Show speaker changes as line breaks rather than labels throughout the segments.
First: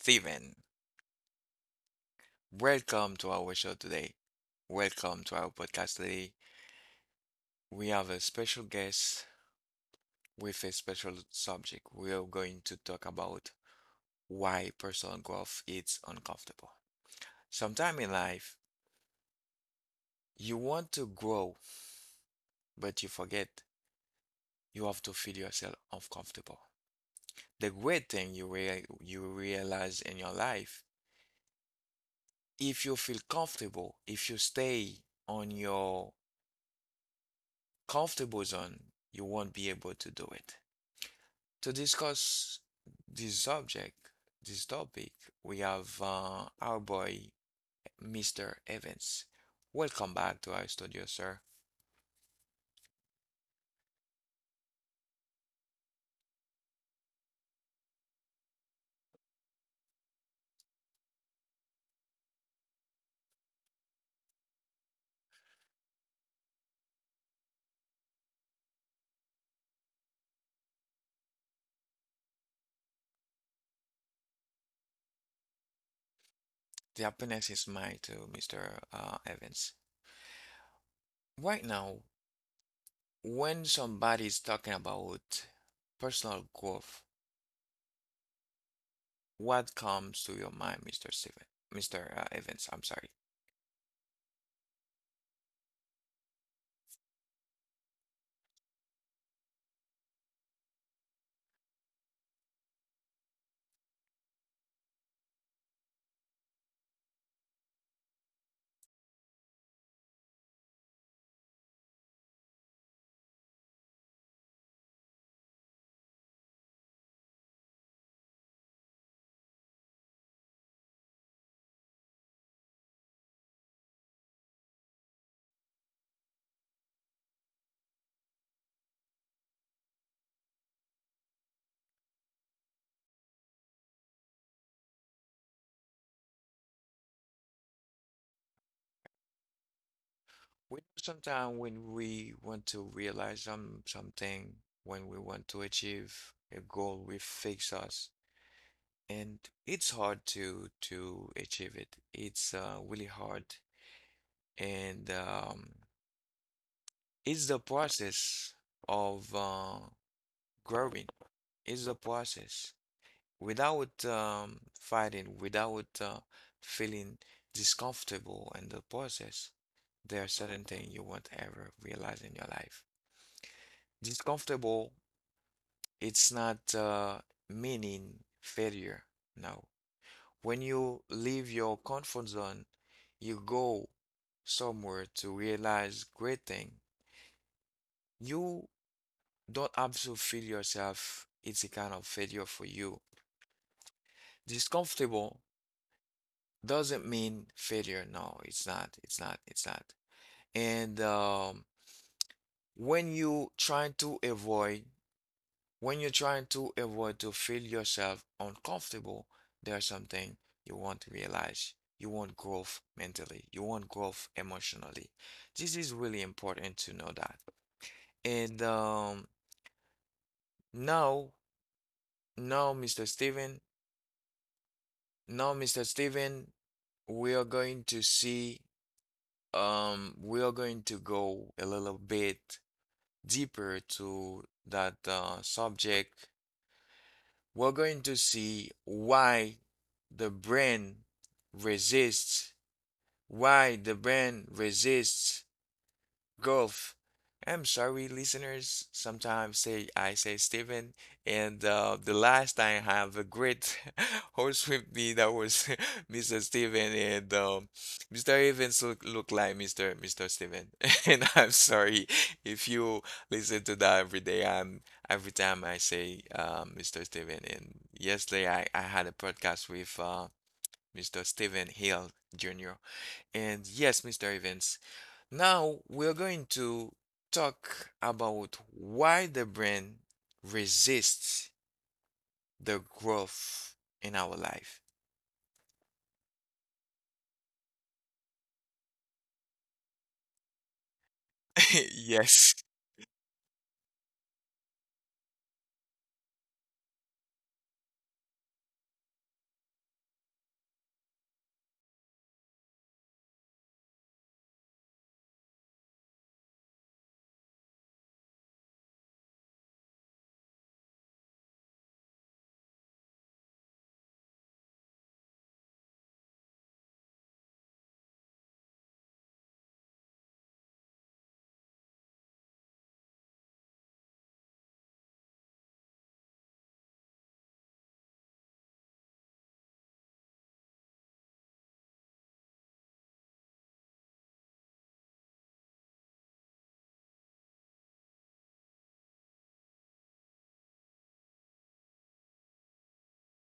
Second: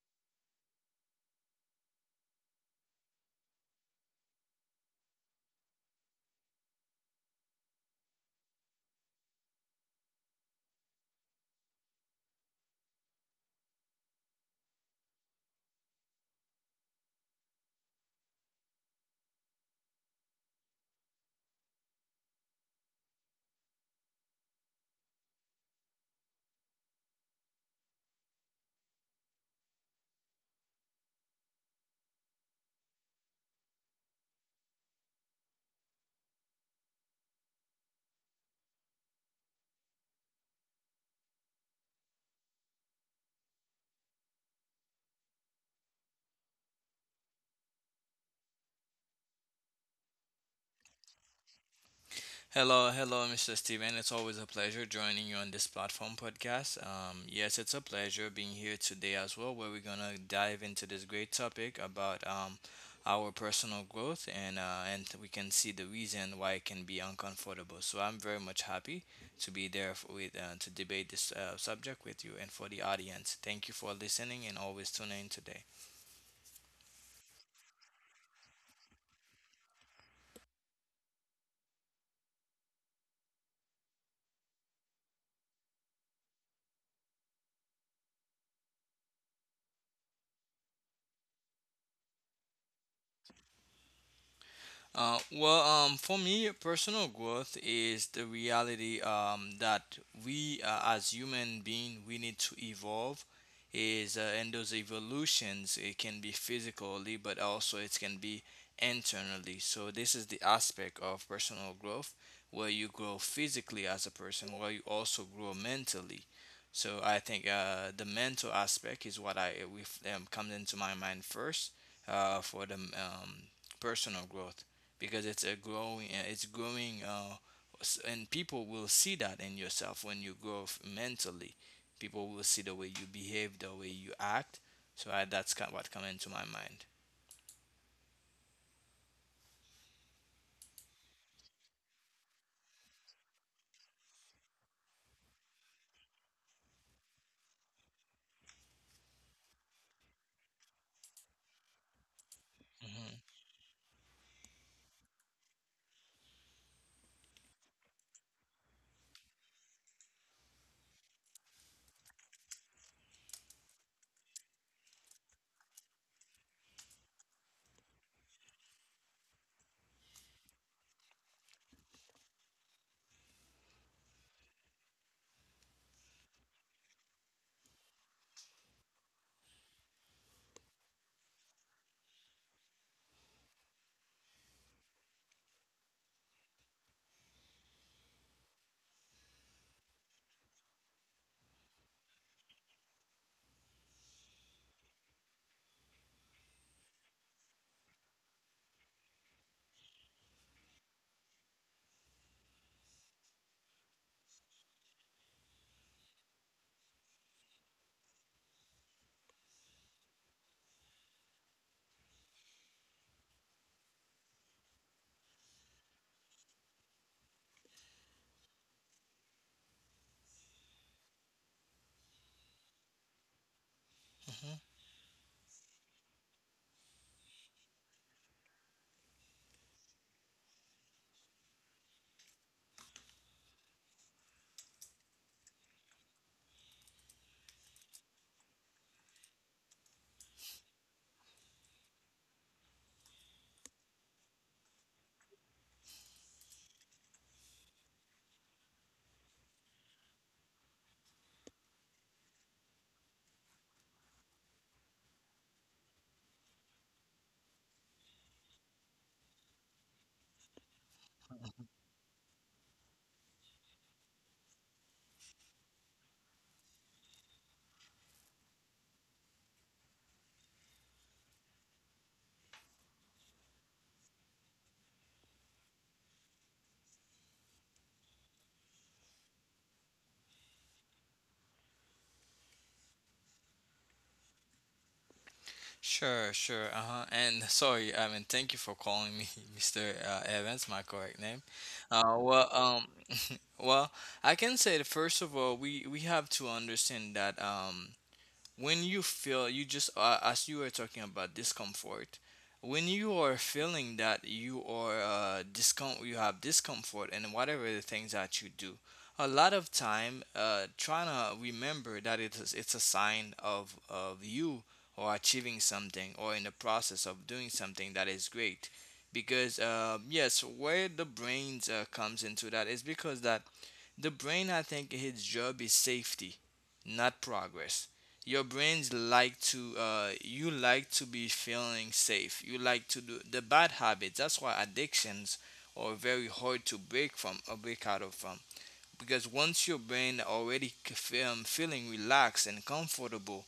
Steven. Welcome to our show today. Welcome to our podcast today. We have a special guest with a special subject. We are going to talk about why personal growth is uncomfortable. Sometime in life, you want to grow, but you forget you have to feel yourself uncomfortable. The great thing you you realize in your life, if you feel comfortable, if you stay on your comfortable zone, you won't be able to do it. To discuss this subject, this topic, we have our boy, Mr. Evans. Welcome back to our studio, sir.
Hello, hello, Mr. Steven. It's always a pleasure joining you on this platform podcast. Yes, it's a pleasure being here today as well, where we're gonna dive into this great topic about our personal growth and we can see the reason why it can be uncomfortable. So I'm very much happy to be there f- with to debate this subject with you and for the audience. Thank you for listening and always tuning in today.
The happiness is mine too, Mr. Evans. Right now, when somebody is talking about personal growth, what comes to your mind, Mr. Steven? Mr. Evans, I'm sorry.
For me, personal growth is the reality that as human being, we need to evolve. Is and those evolutions it can be physically, but also it can be internally. So this is the aspect of personal growth where you grow physically as a person, where you also grow mentally. So I think the mental aspect is what I with comes into my mind first for the personal growth because it's a growing and people will see that in yourself when you grow mentally. People will see the way you behave, the way you act. So that's kind what come into my mind.
We sometimes when we want to realize something, when we want to achieve a goal, we fix us, and it's hard to achieve it. It's really
hmm
hard, and it's the process of growing. It's the process without fighting, without feeling discomfortable in the process. There are certain things you won't ever realize in your life. Discomfortable, it's not meaning failure. No. When you leave your comfort zone, you go somewhere to realize great thing. You don't have to feel yourself. It's a kind of failure for you. Discomfortable doesn't mean failure. No, it's not. It's not. It's not. And when you try to avoid When you're trying to avoid to feel yourself uncomfortable, there's something you want to realize. You want growth mentally. You want growth emotionally. This is really important to know that. And um, now, now, Mr. Steven,
hmm
now, Mr. Steven, we are going to see, we are going to go a little bit deeper to that subject. We're going to see why the brain resists, why the brain resists Golf. I'm sorry, listeners. Sometimes say I say Steven, and the last time I have a great host with me that was Mr. Steven, and Mr. Evans look like Mr. Steven. And I'm sorry if you listen to that every day. I'm every time I say Mr. Steven. And yesterday I had a podcast with Mr. Steven Hill Jr. And yes, Mr. Evans. Now we're going to talk about why the brain resists the growth in our life.
sure, sure. Uh-huh. And sorry, I mean thank you for calling me Mr. Evans, my correct name. uh well
Yes.
um well I can say that first of all we have to understand that when you feel you just as you were talking about discomfort, when you are feeling that you are you have discomfort in whatever the things that you do, a lot of time, trying to remember that it's a sign of you or achieving something, or in the process of doing something that is great. Because yes, where the brains comes into that is because that the brain, I think its job is safety, not progress. Your brains like to you like to be feeling safe, you like to do the bad habits. That's why addictions are very hard to break from, or break out of from, because once your brain already feeling relaxed and comfortable,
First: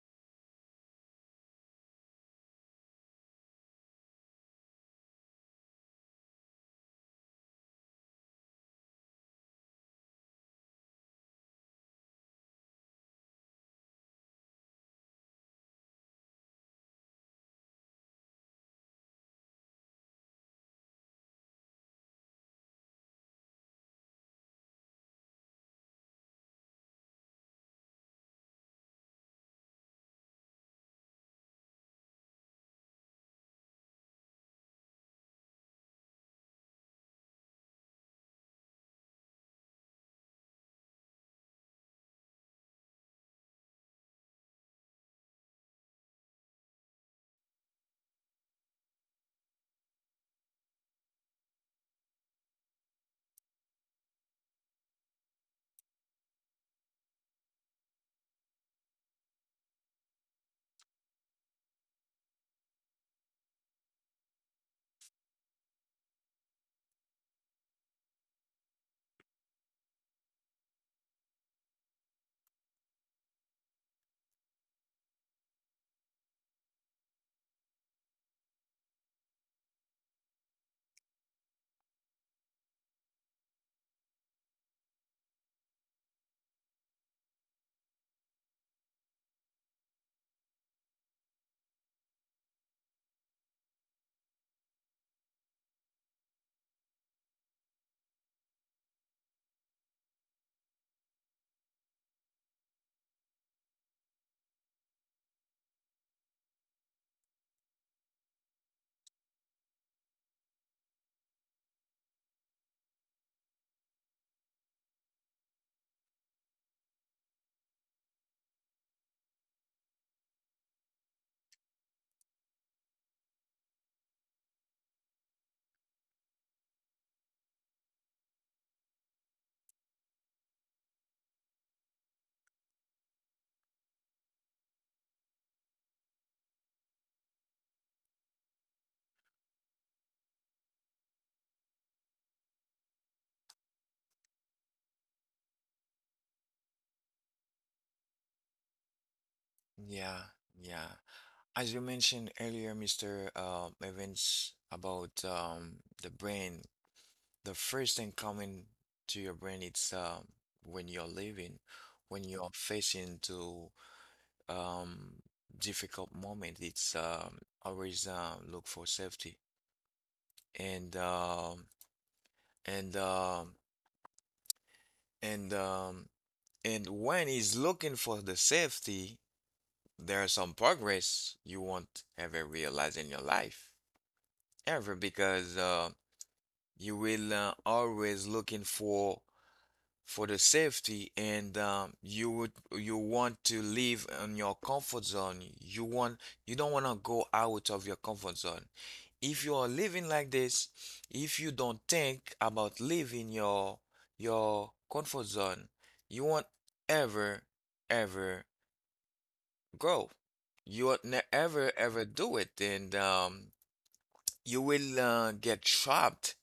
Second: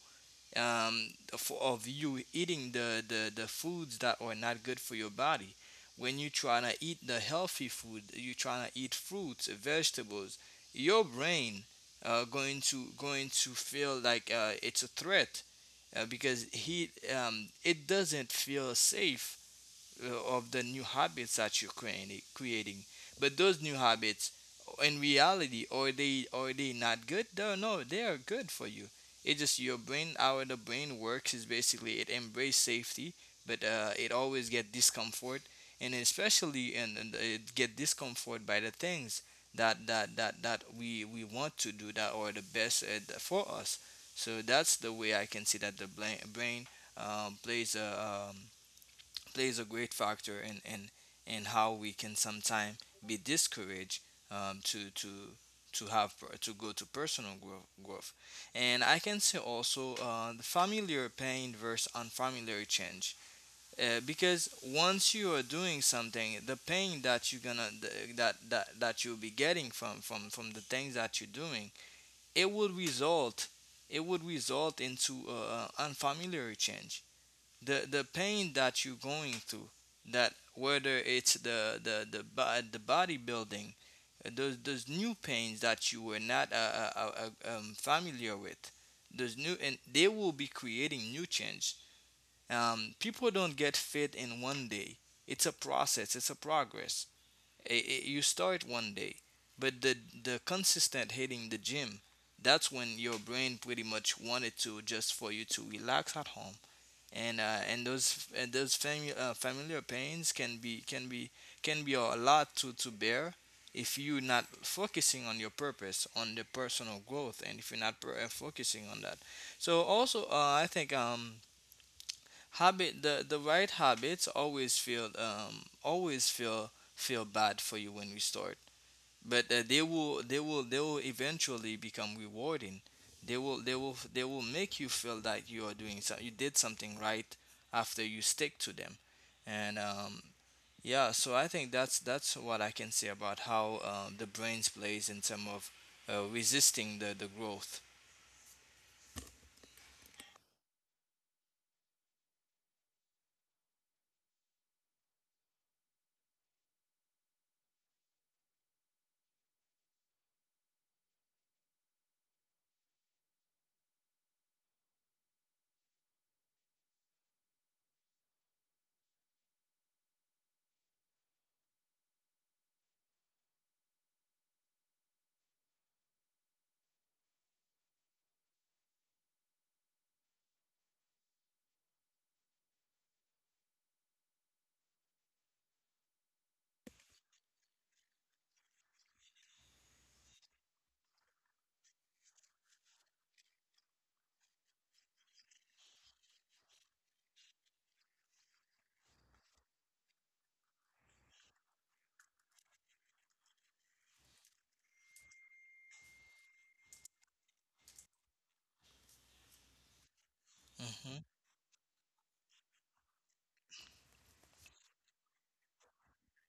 of you eating the foods that are not good for your body. When you try to eat the healthy food, you try to eat fruits, vegetables, your brain going to feel like it's a threat, because he it doesn't feel safe of the new habits that you're creating. But those new habits, in reality, are they, are they not good? No, no, they are good for you. It's just your brain, how the brain works is basically it embrace safety, but it always get discomfort, and especially and it get discomfort by the things that we want to do that are the best for us. So that's the way I can see that the brain um, plays a um, plays a great factor in how we can sometimes be discouraged um, to to to go to personal growth. And I can say also the familiar pain versus unfamiliar change, because once you are doing something, the pain that you're gonna that you'll be getting from the things that you're doing, it would result it would result into unfamiliar change. The pain that you're going through, that whether it's the bodybuilding, those new pains that you were not familiar with, those new, and they will be creating new change. People don't get fit in one day. It's a process, it's a progress. You start one day, but the consistent hitting the gym, that's when your brain pretty much wanted to just for you to relax at home. And those familiar pains can be, can be, can be a lot to bear if you're not focusing on your purpose, on the personal growth, and if you're not focusing on that. So also I think habit, the right habits always feel feel bad for you when we start, but they will, they will, they will eventually become rewarding. They will, they will, they will make you feel that you are doing, so you did something right after you stick to them. And Yeah, so I think that's what I can say about how the brains plays in terms of resisting the growth.
Yeah, yeah. As you mentioned earlier, Mr. Evans, about the brain, the first thing coming to your brain, it's when you're living, when you're facing to um, difficult moment, it's always look for safety. and um and um and um and when he's looking for the safety, there's some progress you won't ever realize in your life ever, because you will always looking for the safety, and you would you want to live in your comfort zone. You want, you don't want to go out of your comfort zone. If you are living like this, if you don't think about leaving your comfort zone, you won't ever ever grow. You won't
hmm
ever ever do it, and you will get trapped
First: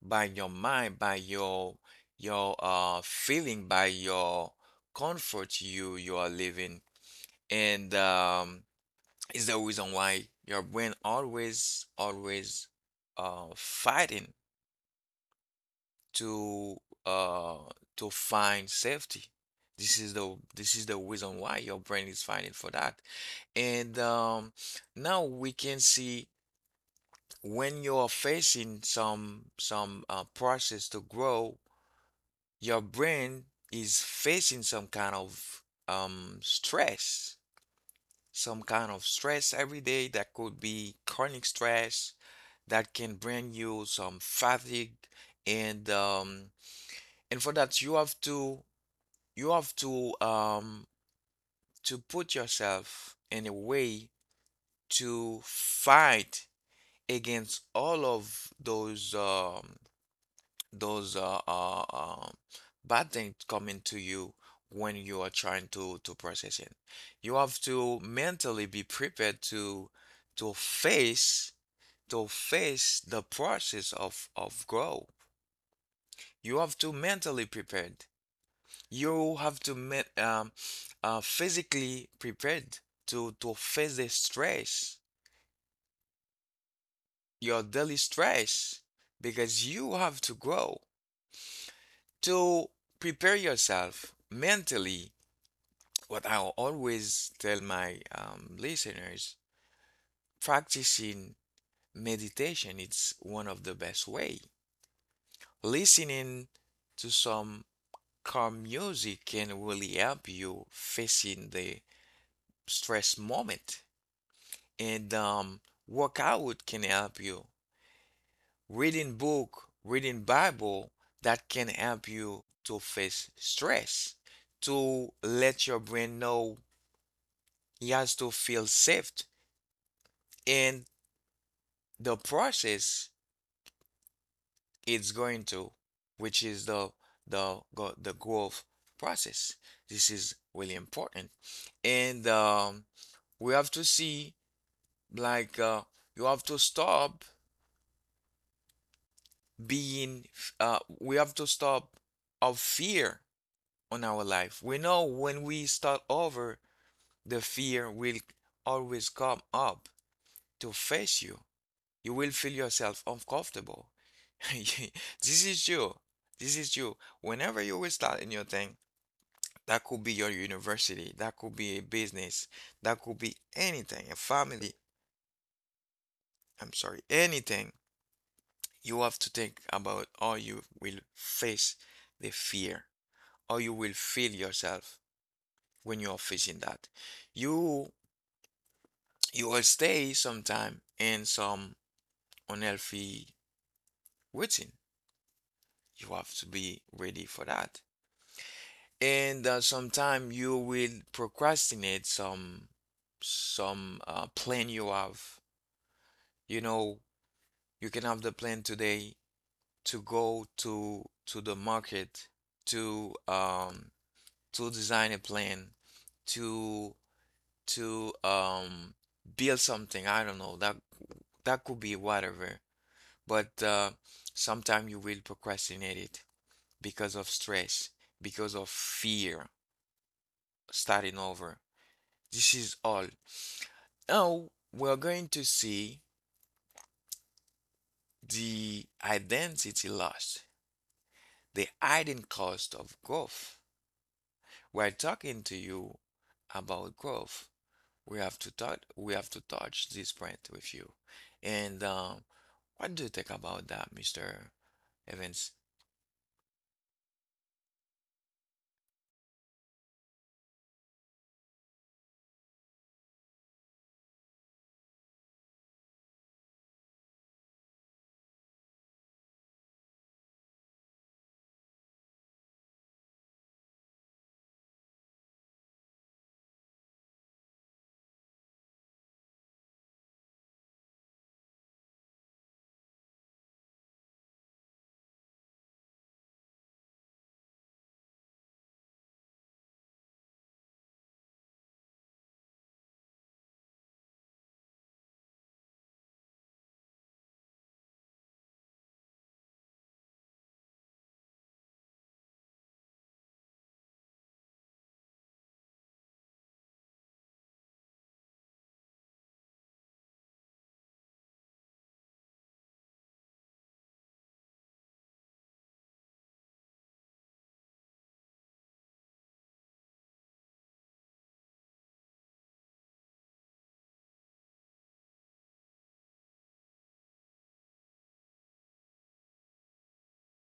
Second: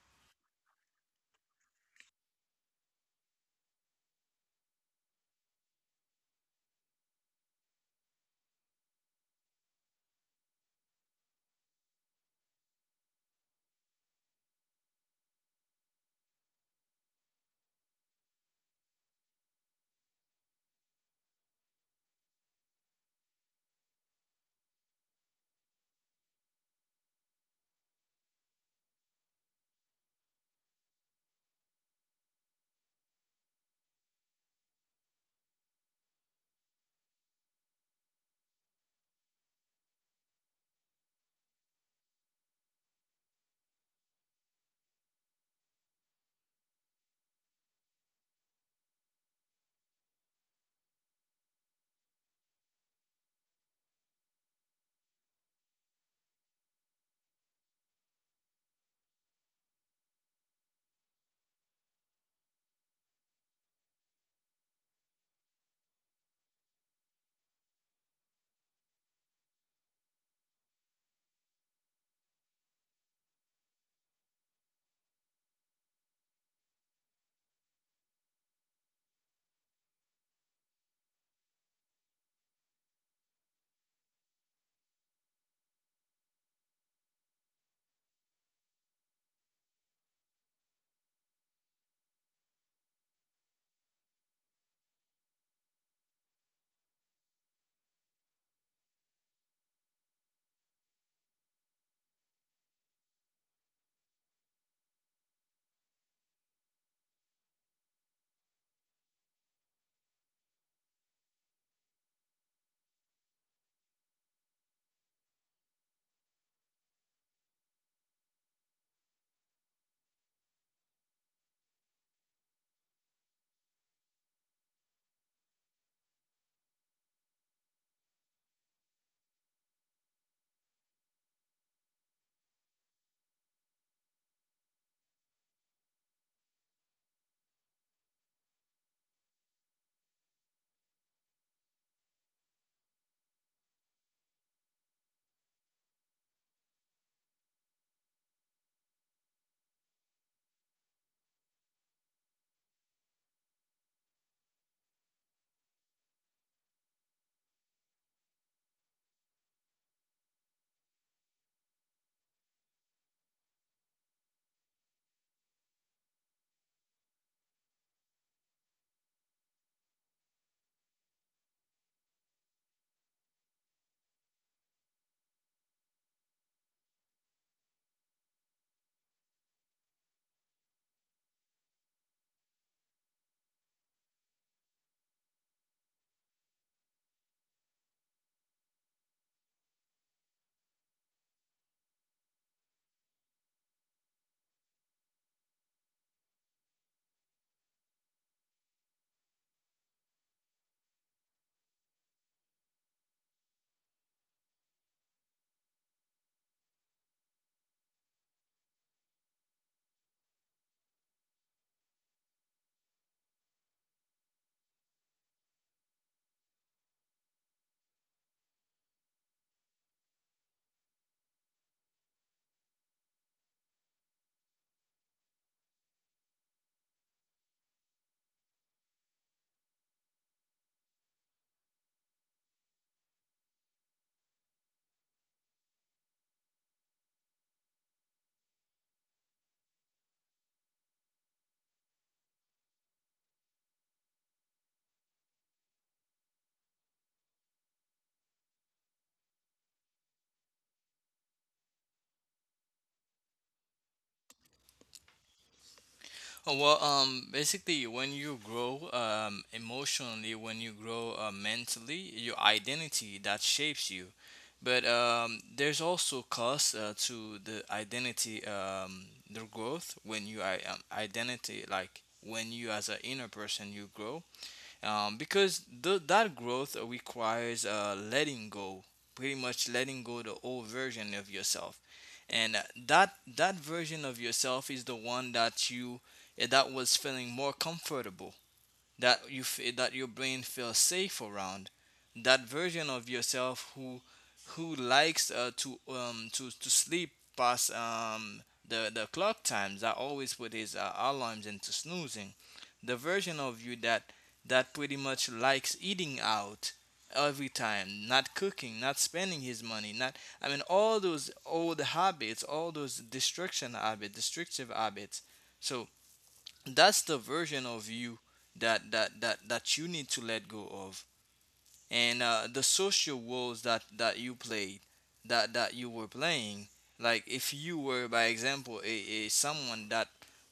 by your mind, by your feeling, by your comfort you you are living. And is the reason why your brain always always fighting to uh to find safety. This is the reason why your brain is fighting for that. And now we can see, when you are facing some process to grow, your brain is facing some kind of stress, some kind of stress every day. That could be chronic stress that can bring you some fatigue, and and for that, you have to put yourself in a way to fight against all of those those uh, uh, um, bad things coming to you when you are trying to process it. You have to mentally be prepared to face to face the process of grow. You have to mentally prepared. You have to men physically prepared to face the stress, your daily stress, because you have to grow. To prepare yourself mentally, what I'll always tell my listeners, practicing meditation, it's one of the best way. Listening to some calm music can really help you facing the stress moment. And workout can help you. Reading book, reading Bible, that can help you to face stress, to let your brain know he has to feel safe and the process it's going to, which is the the growth process. This is really important, and we have to see like you have to stop being. We have to stop of fear on our life. We know, when we start over, the fear will always come up to face you. You will feel yourself uncomfortable. This is you. This is you. Whenever you will start a new thing, that could be your university, that could be a business, that could be anything, a family, I'm sorry, anything. You have to think about how you will face the fear, how you will feel yourself when you are facing that. You you will stay sometime in some unhealthy routine. You have to be ready for that. And sometime you will procrastinate some plan you have. You know, you can have the plan today to go to the market to um to design a plan to to build something. I don't know, that that could be whatever, but sometime you will procrastinate it because of stress, because of fear, starting over. This is all. Now we're going to see the identity loss, the hidden cost of growth. We're talking to you about growth. We have to touch. We have to touch this point with you. And what do you think about that, Mr. Evans?
Oh, well, basically, when you grow emotionally, when you grow mentally, your identity that shapes you. But there's also cost to the identity, the growth when you I- identity, like when you as an inner person you grow, that growth requires letting go, pretty much letting go the old version of yourself. And that that version of yourself is the one that you, that was feeling more comfortable, that that your brain feels safe around, that version of yourself who likes to sleep past the clock times, that always put his alarms into snoozing, the version of you that that pretty much likes eating out every time, not cooking, not spending his money, not, I mean, all those old habits, all those destruction habits, destructive habits. So that's the version of you that that that that you need to let go of. And the social roles that that you played, that that you were playing, like if you were, by example, a someone that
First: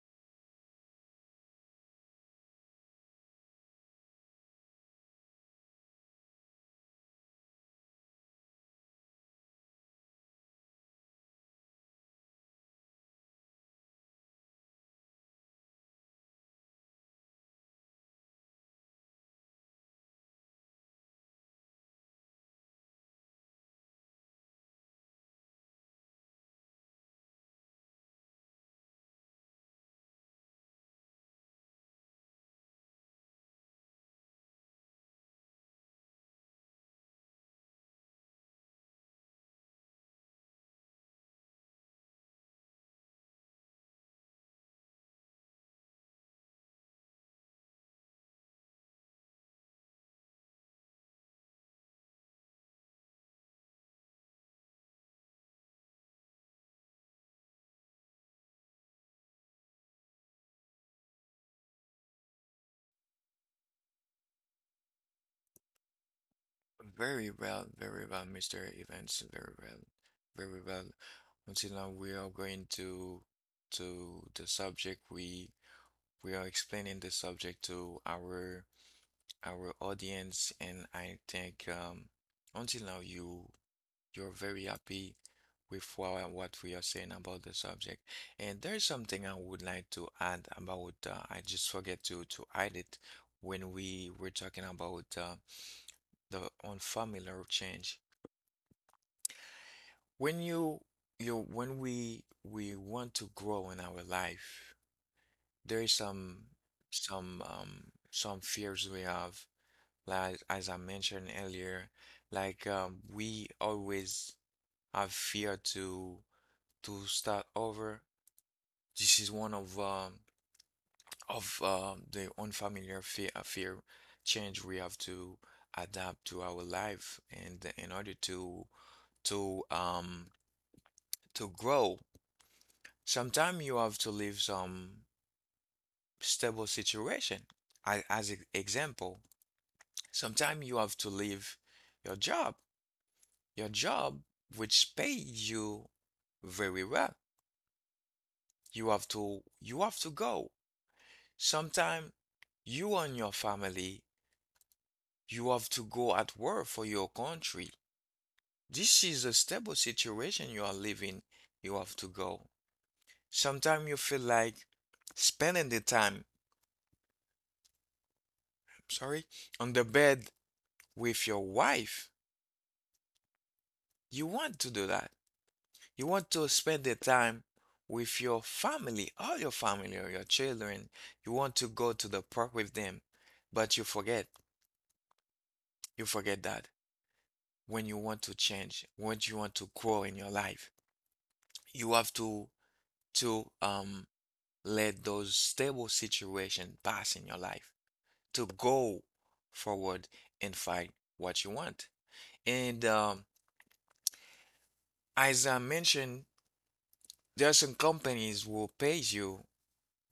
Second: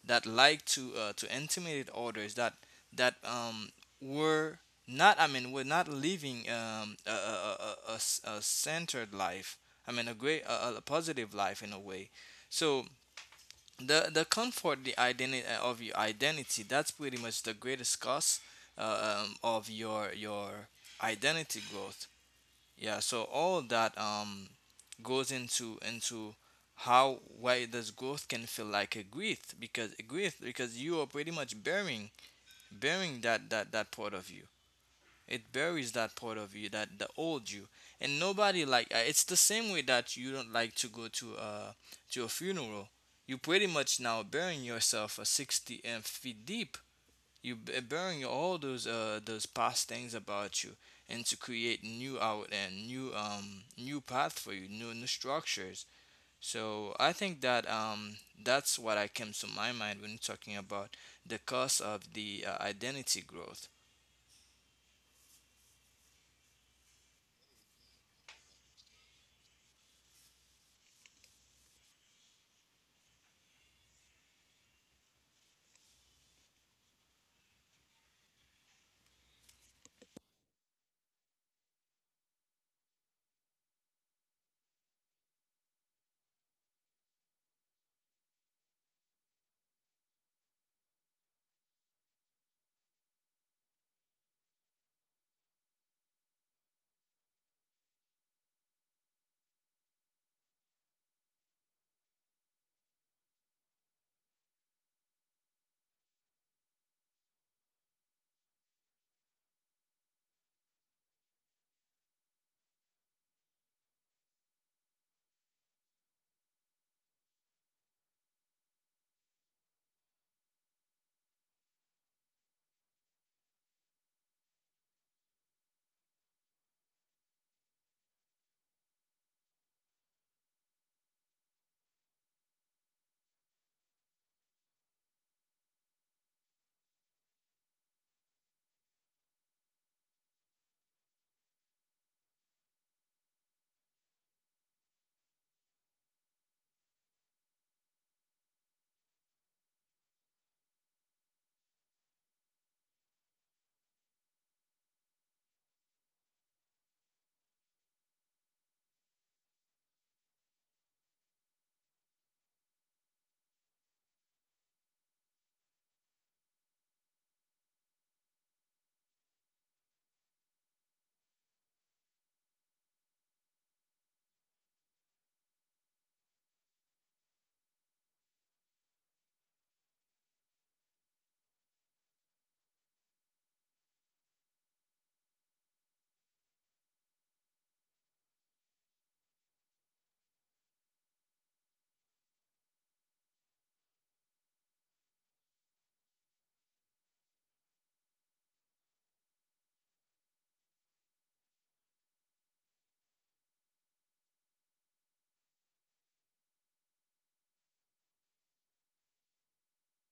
that liked to intimidate others, that that were not, I mean were not living a, a, a centered life, I mean a great, a positive life in a way. So the comfort, the identity of your identity, that's pretty much the greatest cost of your identity growth. Yeah, so all that goes into how, why this growth can feel like a grief, because you are pretty much bearing, bearing that that that part of you. It buries that part of you, that the old you, and nobody like it's the same way that you don't like to go to a funeral. You pretty much now burying yourself 60 feet deep. Burying all those past things about you, and to create new out and new new path for you, new new structures. So I think that that's what I came to my mind when talking about the cost of the identity growth.
Very well, very well, Mr. Evans. Very well, very well. Until now, we are going to the subject. We are explaining the subject to our audience, and I think until now you you're very happy with what we are saying about the subject. And there's something I would like to add about. I just forget to add it when we were talking about the unfamiliar change. When you when we want to grow in our life, there is some fears we have, like as I mentioned earlier, like we always have fear to start over. This is one of the unfamiliar fear, fear change we have to adapt to our life and in order to um to grow. Sometimes you have to leave some stable situation. I, as an example, sometimes you have to leave your job your job, which paid you very well. You have to go. Sometimes, you and your family, you have to go at work for your country. This is a stable situation you are living. You have to go. Sometimes you feel like spending the time, sorry, on the bed with your wife. You want to do that. You want to spend the time with your family, all your family or your children. You want to go to the park with them, but you forget. You forget that when you want to change, when you want to grow in your life, you have to let those stable situations pass in your life to go forward and find what you want. And as I mentioned, there are some companies will pay you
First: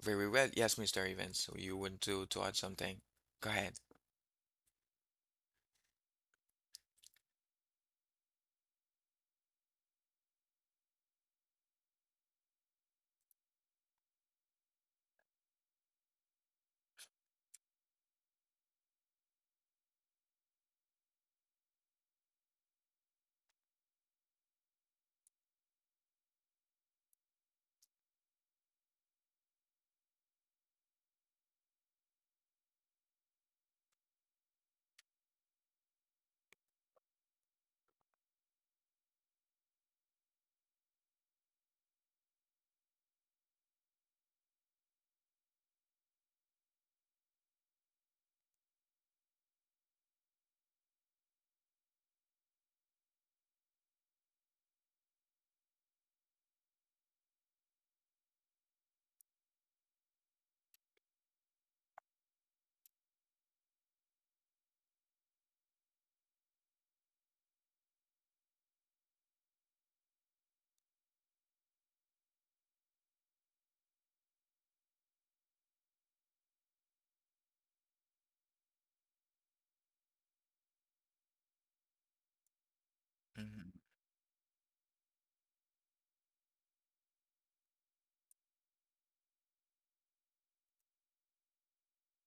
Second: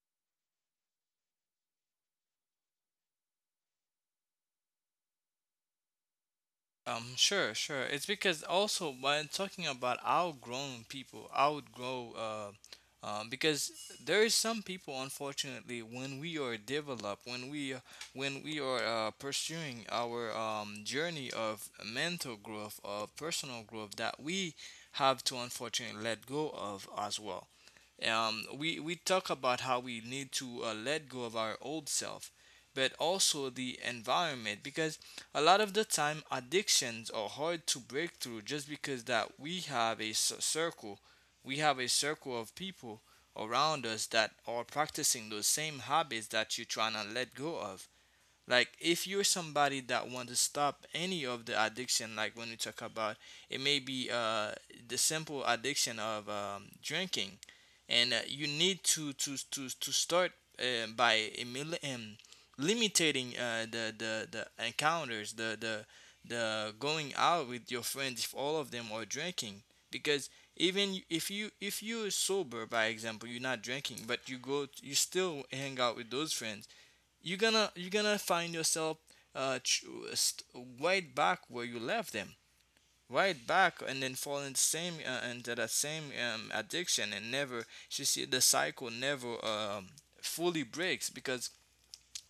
very well. Yes, Mr. Evans, so you want to add something? Go ahead.
Sure, sure. It's because also when talking about outgrown people, outgrow, because there is some people, unfortunately, when we are developed, when we are pursuing our journey of mental growth, of personal growth, that we have to unfortunately let go of as well. We talk about how we need to let go of our old self, but also the environment, because a lot of the time addictions are hard to break through just because that we have circle, we have a circle of people around us that are practicing those same habits that you're trying to let go of. Like if you're somebody that want to stop any of the addiction, like when we talk about, it may be the simple addiction of drinking. And you need to to start uh, by emil- um, limiting the encounters, the going out with your friends, if all of them are drinking. Because even if you, if you're sober by example, you're not drinking, but you go, you still hang out with those friends, you're gonna, you're gonna find yourself uh ch- st- right back where you left them, right
Hmm
back, and then fall in the same into that same addiction, and never. You see, the cycle never fully breaks because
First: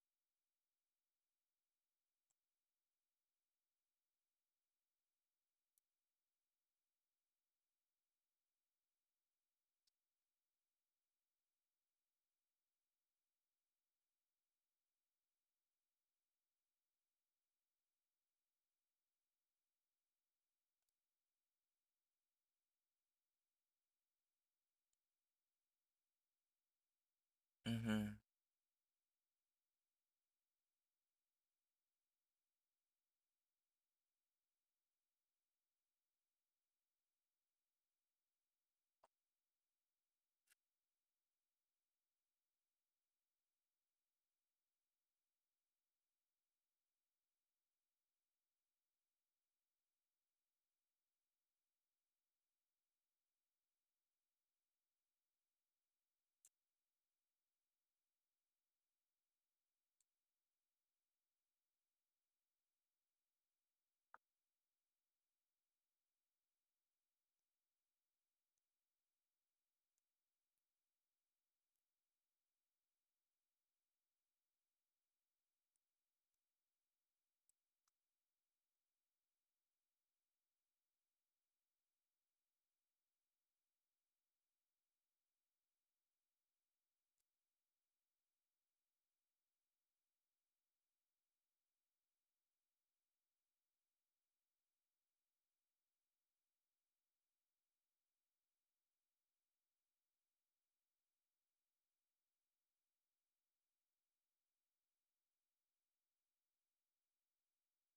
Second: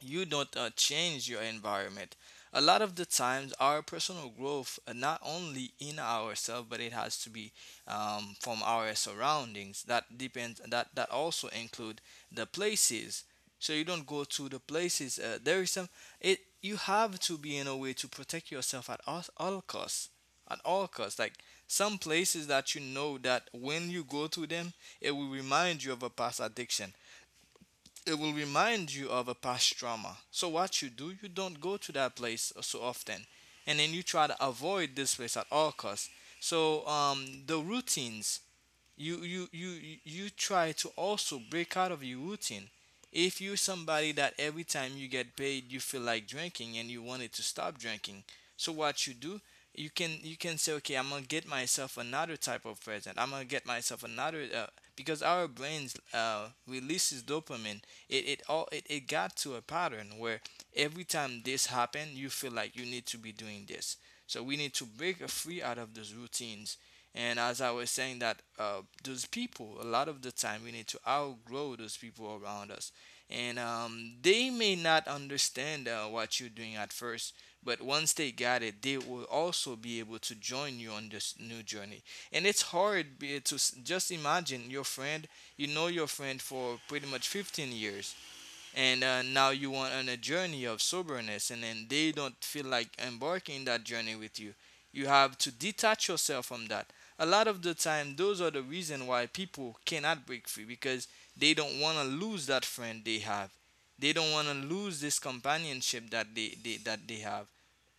you don't change your environment. A lot of the times, our personal growth, not only in ourselves, but it has to be from our surroundings. That depends. That that also include the places. So you don't go to the places. There is some. It, you have to be in a way to protect yourself at all costs. At all costs, like some places that you know that when you go to them, it will remind you of a past addiction,
hmm
it will remind you of a past trauma. So what you do, you don't go to that place so often, and then you try to avoid this place at all costs. So the routines you you try to also break out of your routine if you're somebody that every time you get paid you feel like drinking and you wanted to stop drinking, so what you do, you can say, okay, I'm gonna get myself another type of present. I'm gonna get myself another, because our brains releases dopamine. It got to a pattern where every time this happen you feel like you need to be doing this, so we need to break free out of those routines. And as I was saying, that those people, a lot of the time, we need to outgrow those people around us. And they may not understand what you're doing at first, but once they got it, they will also be able to join you on this new journey. And it's hard just imagine your friend, you know your friend for pretty much 15 years, and now you want on a journey of soberness, and then they don't feel like embarking that journey with you. You have to detach yourself from that. A lot of the time those are the reason why people cannot break free, because they don't want to lose that friend they have. They don't want to lose this companionship that they that they have.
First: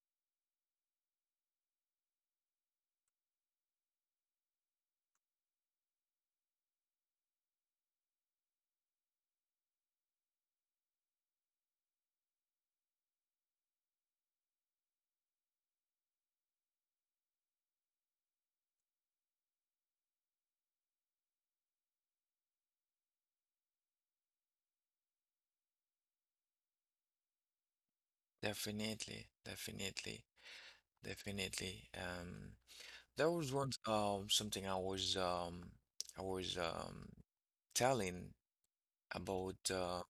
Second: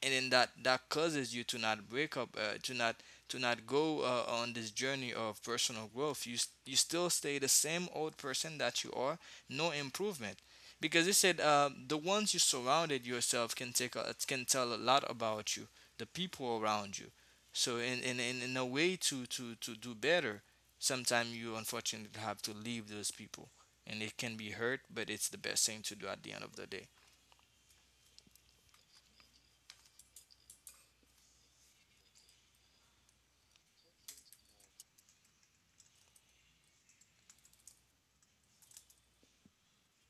And then that causes you to not break up, to not go, on this journey of personal growth. You still stay the same old person that you are. No improvement. Because it said, the ones you surrounded yourself can can tell a lot about you, the people around you. So in a way to, to do better, sometimes you unfortunately have to leave those people. And it can be hurt, but it's the best thing to do at the end of the day.
Definitely, definitely, definitely. There was once something I was I was um telling about uh,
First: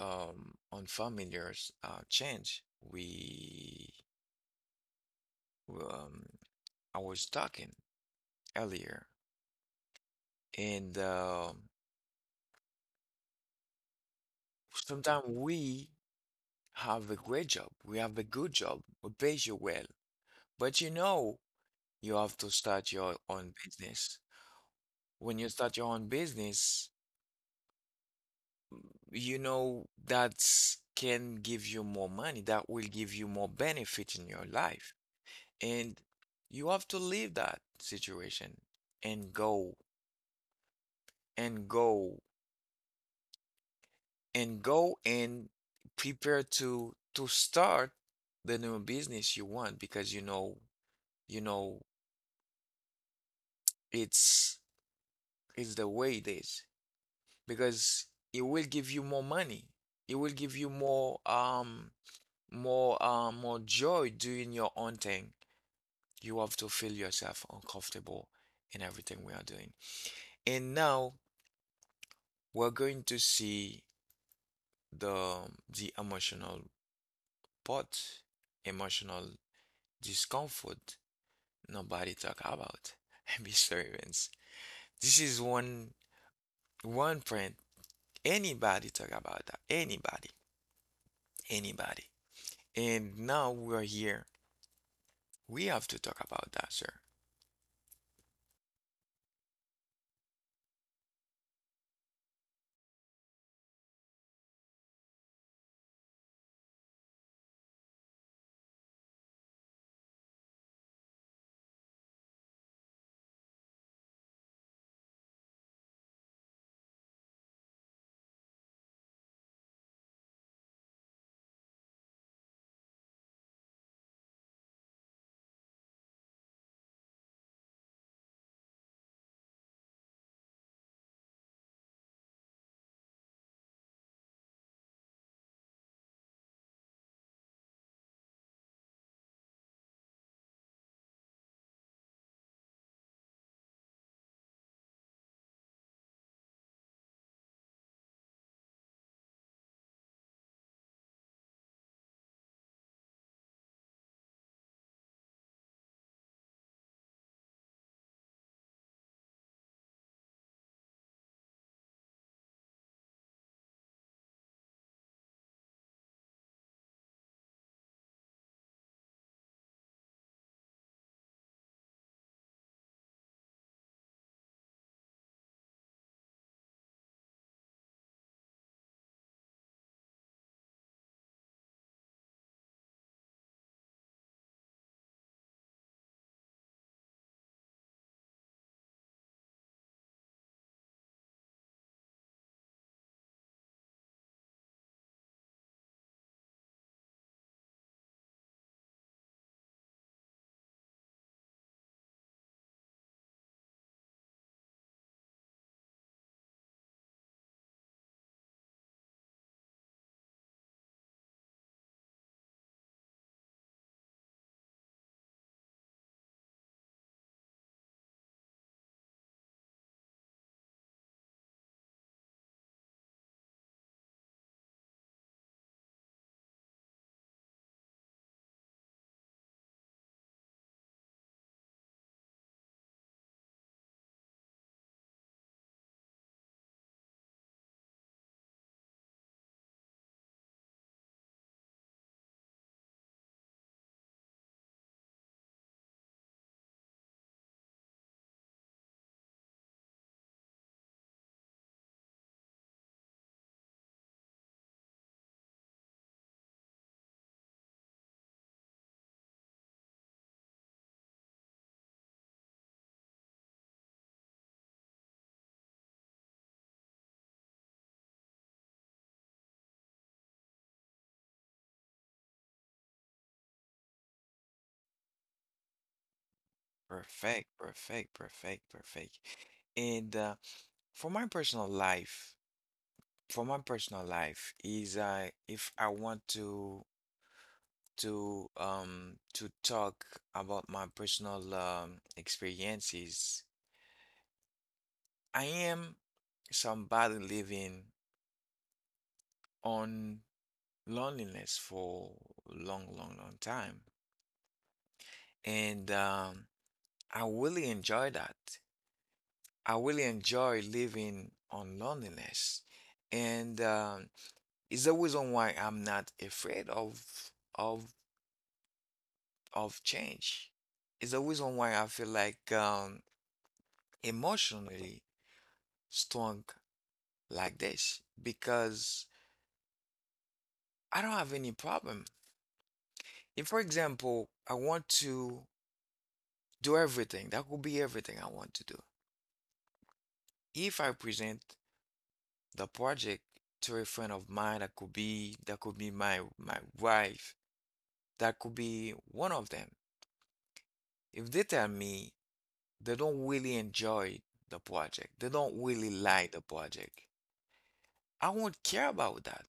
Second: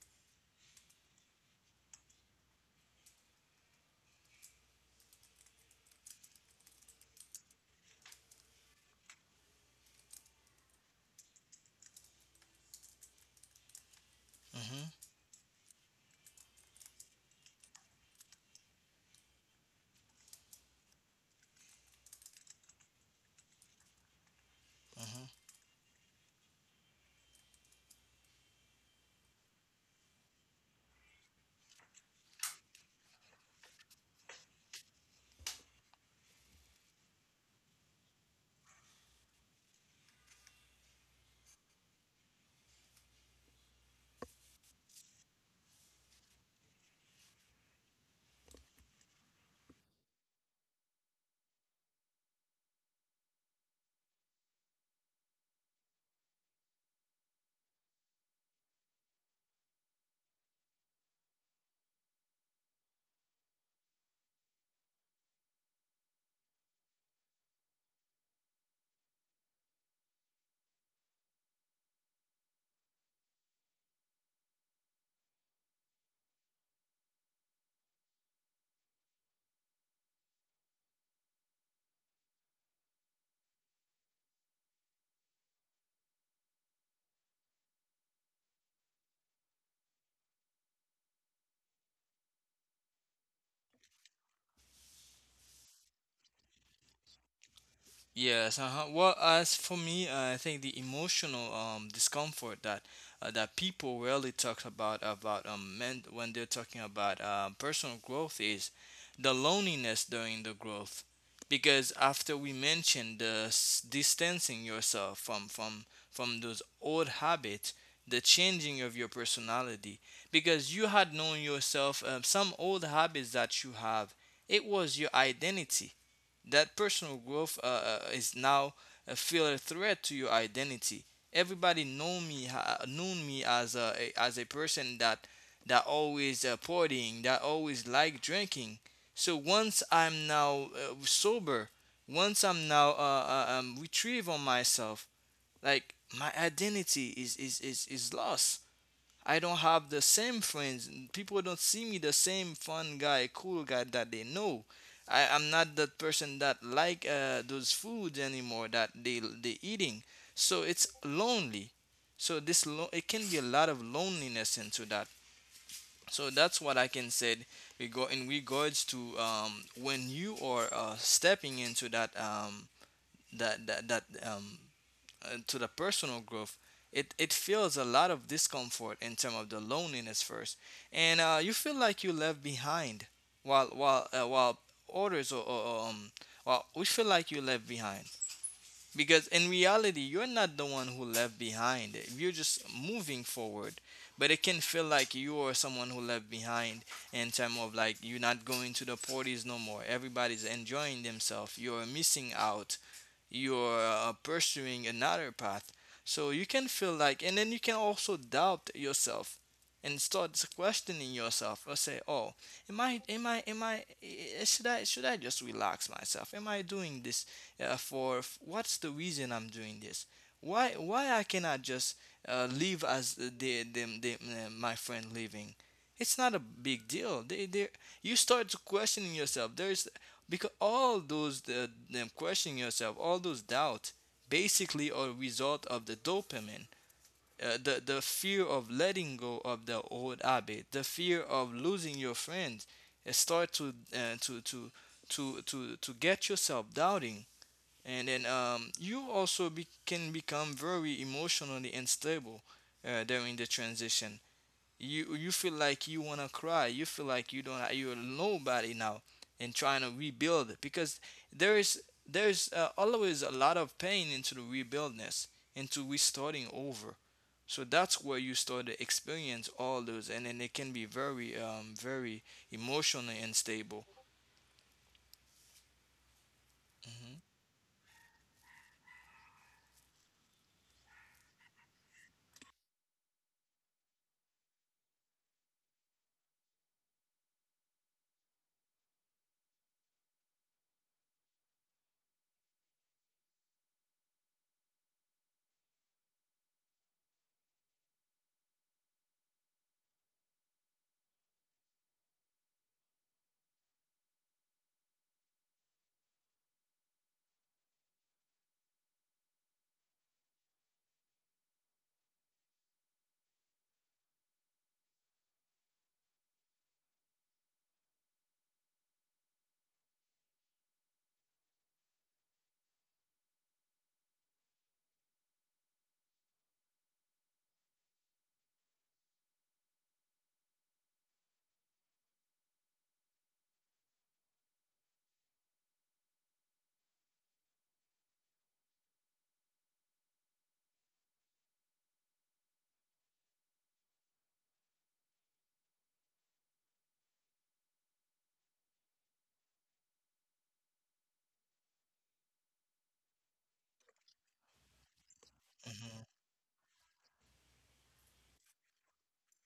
um unfamiliar's change we um I was talking earlier, and
Hmm.
sometimes we have a great job, we have a good job, we pays you well. But you know, you have to start your own business.
Hmm.
When you start your own business, you know that can give you more money, that will give you more benefit in your life. And you have to leave that situation and go and go and go and prepare to start the new business you want, because you know it's it's the way it is, because it will give you more money. It will give you more joy doing your own thing. You have to feel yourself uncomfortable in everything we are doing. And now we're going to see the the emotional part, emotional discomfort nobody talk about. Mr. Evans. This is one one print. Anybody talk about that. Anybody. Anybody. And now we're here, we have to talk about that, sir.
Yes, uh-huh. Well, as for me, I think the emotional discomfort that that people rarely talk about men when they're talking about personal growth is the loneliness during the growth, because after we mentioned the distancing yourself from from those old habits, the changing of your personality, because you had known yourself, some old habits that you have, it was your identity. That personal growth is now a feel a threat to your identity. Everybody known me as a as a person that always, partying, that always like drinking. So once I'm now sober, once I'm now retrieve on myself, like my identity is lost. I don't have the same friends. People don't see me the same fun guy, cool guy that they know. I'm not that person that like, those foods anymore that they eating. So it's lonely. So it can be a lot of loneliness into that. So that's what I can say in regards to, when you are, stepping into that, that that, that um, to the personal growth, it feels a lot of discomfort in terms of the loneliness first, and you feel like you left behind, while while others, or, or while we feel like you left behind, because in reality you're not the one who left behind. You're just moving forward, but it can feel like you are someone who left behind, in terms of like you're not going to the parties no more. Everybody's enjoying themselves. You're missing out. You're pursuing another path. So you can feel like, and then you can also doubt yourself and start questioning yourself, or say, "Oh, am I? Should I, should I just relax myself? Am I doing this, what's the reason I'm doing this? Why I cannot just live as my friend living? It's not a big deal. You start to questioning yourself." There's, because all those them questioning yourself, all those doubts basically are a result of the dopamine, the fear of letting go of the old habit, the fear of losing your friends, start to, to get yourself doubting. And then you also can become very emotionally unstable during the transition. You feel like you want to cry. You feel like you don't you're nobody now, and trying to rebuild, because there is, there's always a lot of pain into the rebuildness, into restarting over. So that's where you start to experience all those, and then it can be very, very emotionally unstable. Hmm.
Perfect, perfect, perfect, perfect. And For my personal life, for my personal life is I if I want to to talk about my personal experiences, I am somebody living on loneliness for long, long, long time. And I really enjoy that. I really enjoy living on loneliness, and it's the reason why I'm not afraid of of of change. It's the reason why I feel like emotionally strong like this because I don't have any problem. If, for example, I want to do everything, that could be everything I want to do. If I present the project to a friend of mine, that could be my wife. That could be one of them. If they tell me they don't really enjoy the project, they don't really like the project, I won't care about that.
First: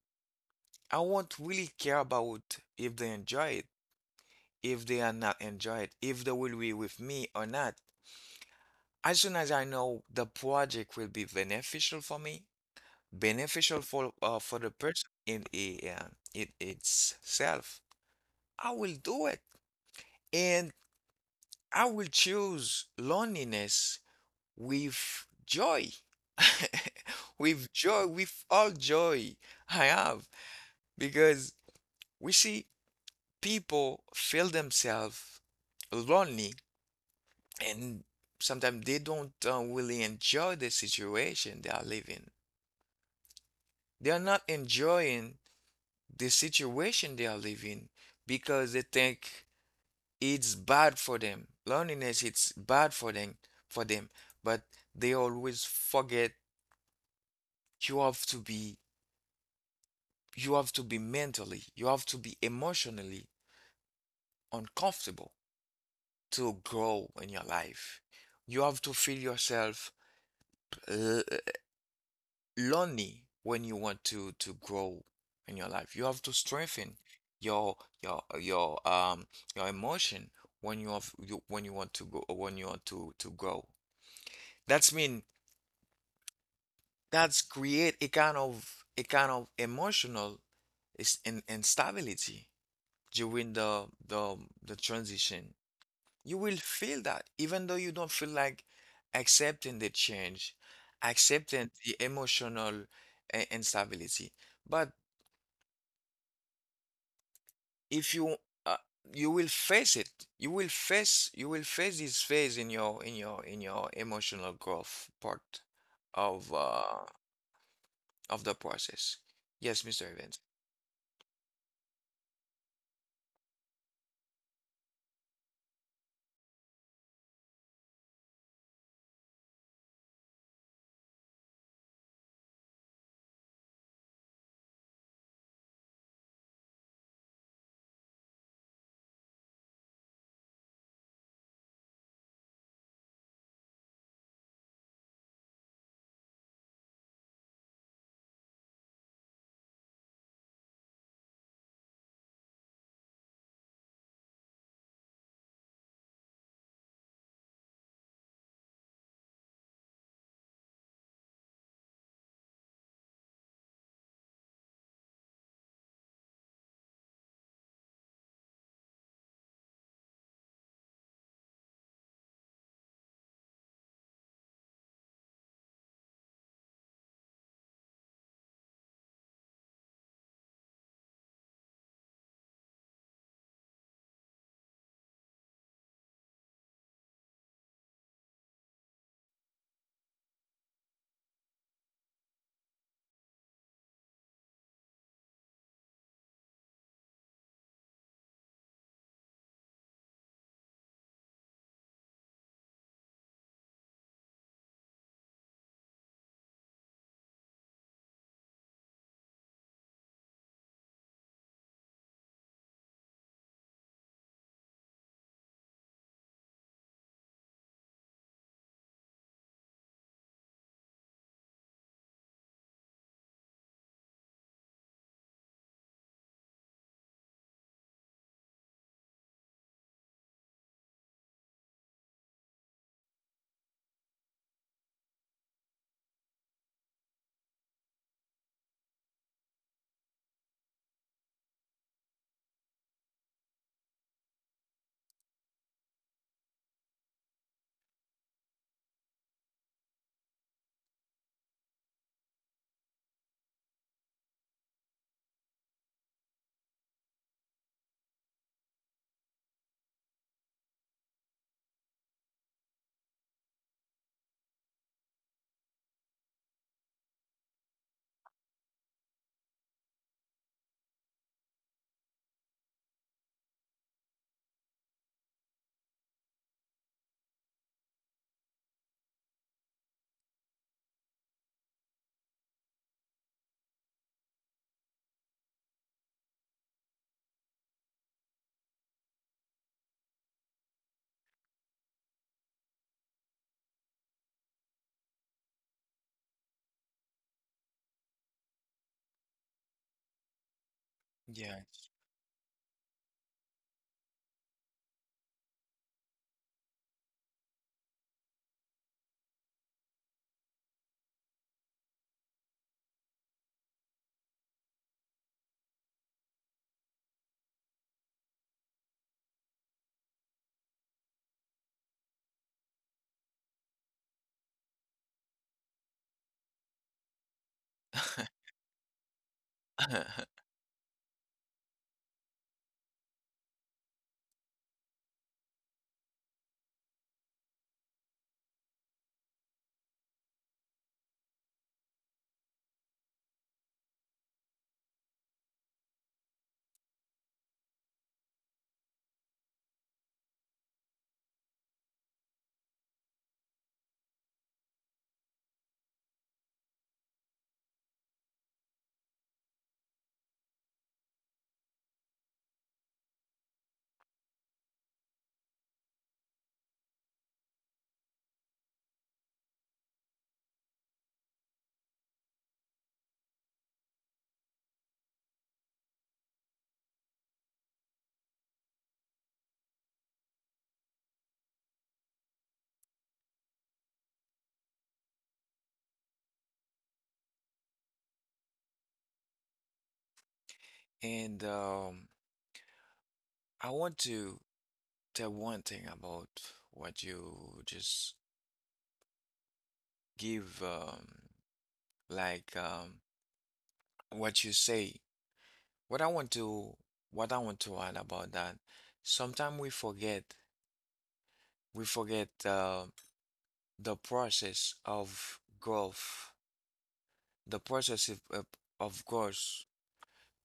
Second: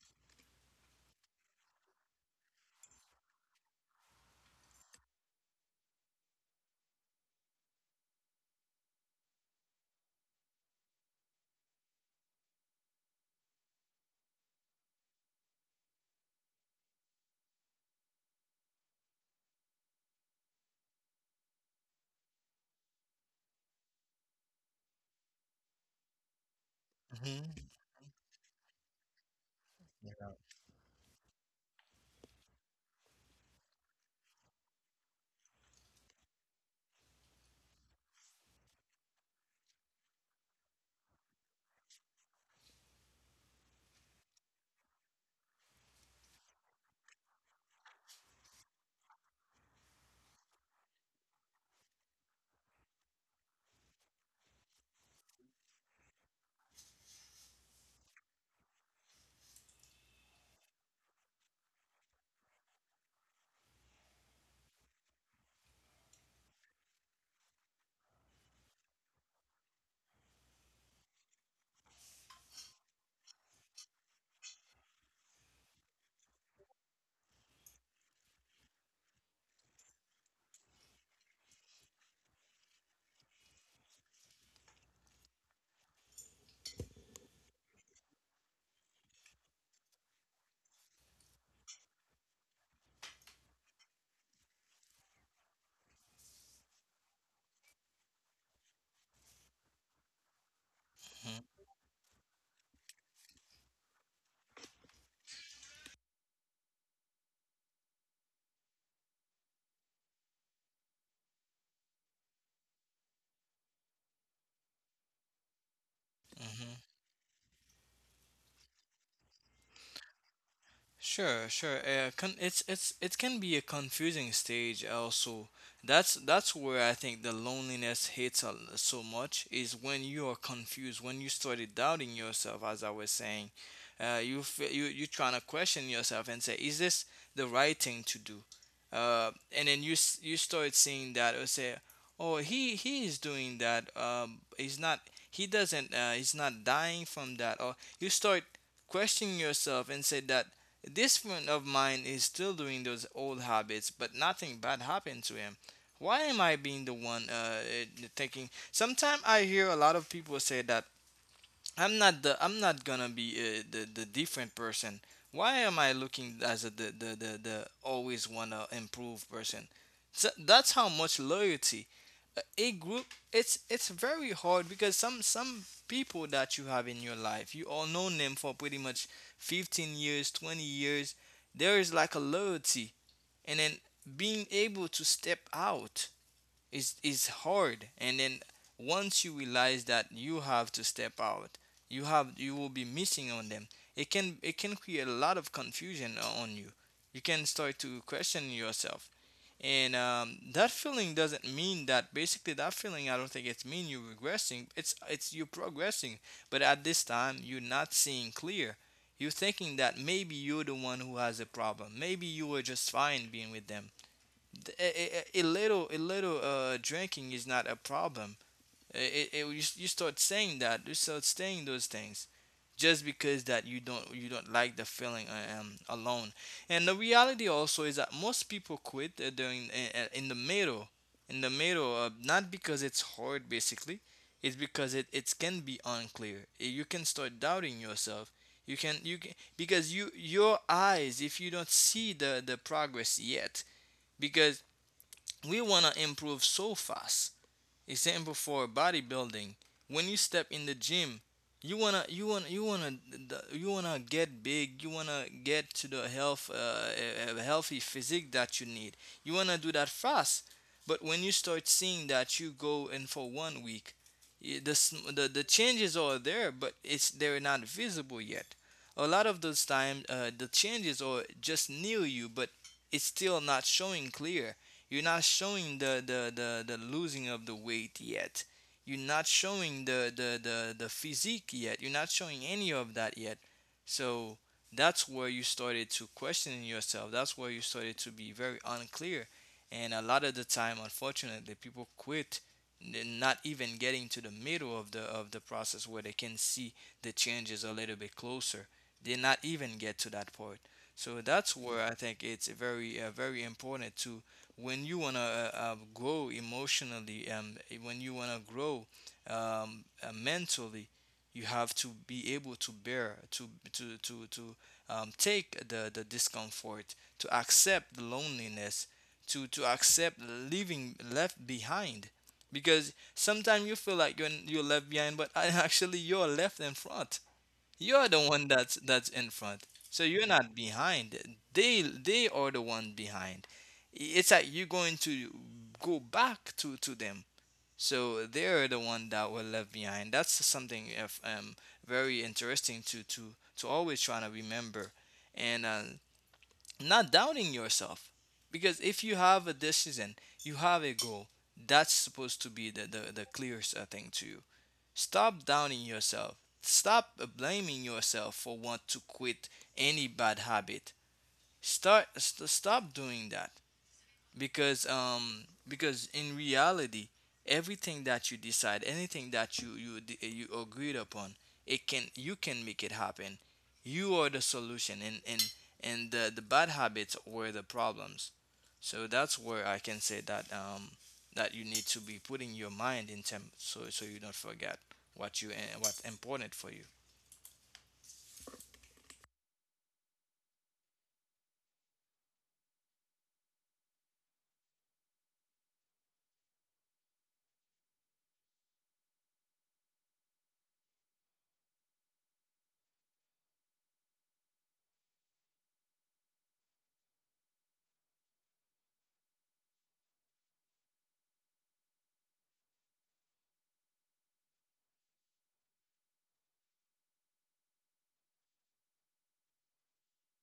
I won't really care about if they enjoy it, if they are not enjoy it, if they will be with me or not. As soon as I know the project will be beneficial for me, beneficial for the person in it itself, I will do it. And I will choose loneliness with joy.
Hmm.
With joy, with all joy I have. Because we see people feel themselves lonely and sometimes they don't really enjoy the situation they are living. They are not enjoying the situation they are living because they think it's bad for them. Loneliness it's bad for them, but they always forget you have to be you have to be mentally, you have to be emotionally uncomfortable to grow in your life. You have to feel yourself l- lonely when you want to grow in your life. You have to strengthen your your your emotion when you want to go when you want to grow. That's mean that's create a kind of emotional is in instability during the transition. You will feel that, even though you don't feel like accepting the change,
Hmm.
accepting the emotional instability. But if you uh, you will face it, you will face this phase in your emotional growth part of
Hmm.
uh, of the process. Yes, Mr. Evans.
Sure, sure. It's it can be a confusing stage also. That's where I think the loneliness hits so much is when you are confused, when you started doubting yourself, as I was saying. You you trying to question yourself and say, is this the right thing to do? And then you start seeing that, or say, oh, he is doing that. He's not. He doesn't. He's not dying from that. Or you start questioning yourself and say that this friend of mine is still doing those old habits, but nothing bad happened to him. Why am I being the one, thinking? Sometimes I hear a lot of people say that I'm not gonna be, the different person. Why am I looking as a the the always wanna improve person? So that's how much loyalty. A group, it's very hard, because some people that you have in your life you all known them for pretty much 15 years, 20 years. There is like a loyalty, and then being able to step out is hard. And then once you realize that you have to step out, you will be missing on them. It can create a lot of confusion on you. You can start to question yourself. And that feeling doesn't mean that, basically that feeling, I don't think it's mean you're regressing. It's you're progressing. But at this time you're not seeing clear. You're thinking that maybe you're the one who has a problem, maybe you were just fine being with them. A little, drinking is not a problem. You start saying that, you start saying those things, just because that you don't like the feeling, alone. And the reality also is that most people quit during in the middle, in the middle, not because it's hard basically, it's because it can be unclear. You can start doubting yourself. You can because your eyes, if you don't see the progress yet, because we want to improve so fast. Example for bodybuilding, when you step in the gym, you wanna you wanna get big. You wanna get to the health, healthy physique that you need. You wanna do that fast. But when you start seeing that you go in for 1 week, the changes are there, but it's they're not visible yet. A lot of those time, the changes are just near you, but it's still not showing clear. You're not showing the losing of the weight yet. You're not showing the physique yet. You're not showing any of that yet. So that's where you started to question yourself. That's where you started to be very unclear. And a lot of the time, unfortunately, people quit not even getting to the middle of the process where they can see the changes a little bit closer. They not even get to that part. So
Yeah.
that's where I think it's very, very important to, when you wanna grow emotionally, when you wanna grow mentally, you have to be able to bear to take the discomfort, to accept the loneliness, to accept leaving left behind, because sometimes you feel like you're left behind, but actually you're left in front. You're the one that's in front. So you're not behind. They are the one behind. It's like you're going to go back to them. So they're the one that were left behind. That's something, if, very interesting to always trying to remember. And not doubting yourself, because if you have a decision, you have a goal that's supposed to be the clearest thing to you. Stop doubting yourself, stop blaming yourself for want to quit any bad habit. Stop doing that, because in reality, everything that you decide, anything that you agreed upon, it can you can make it happen. You are the solution, and and the bad habits were the problems. So that's where I can say that that you need to be putting your mind in term, so you don't forget what you what's important for you.
And I want to tell one thing about what you just give, like um, what you say. What I want to, what I want to add about that. Sometimes we forget the process of growth. The process of growth.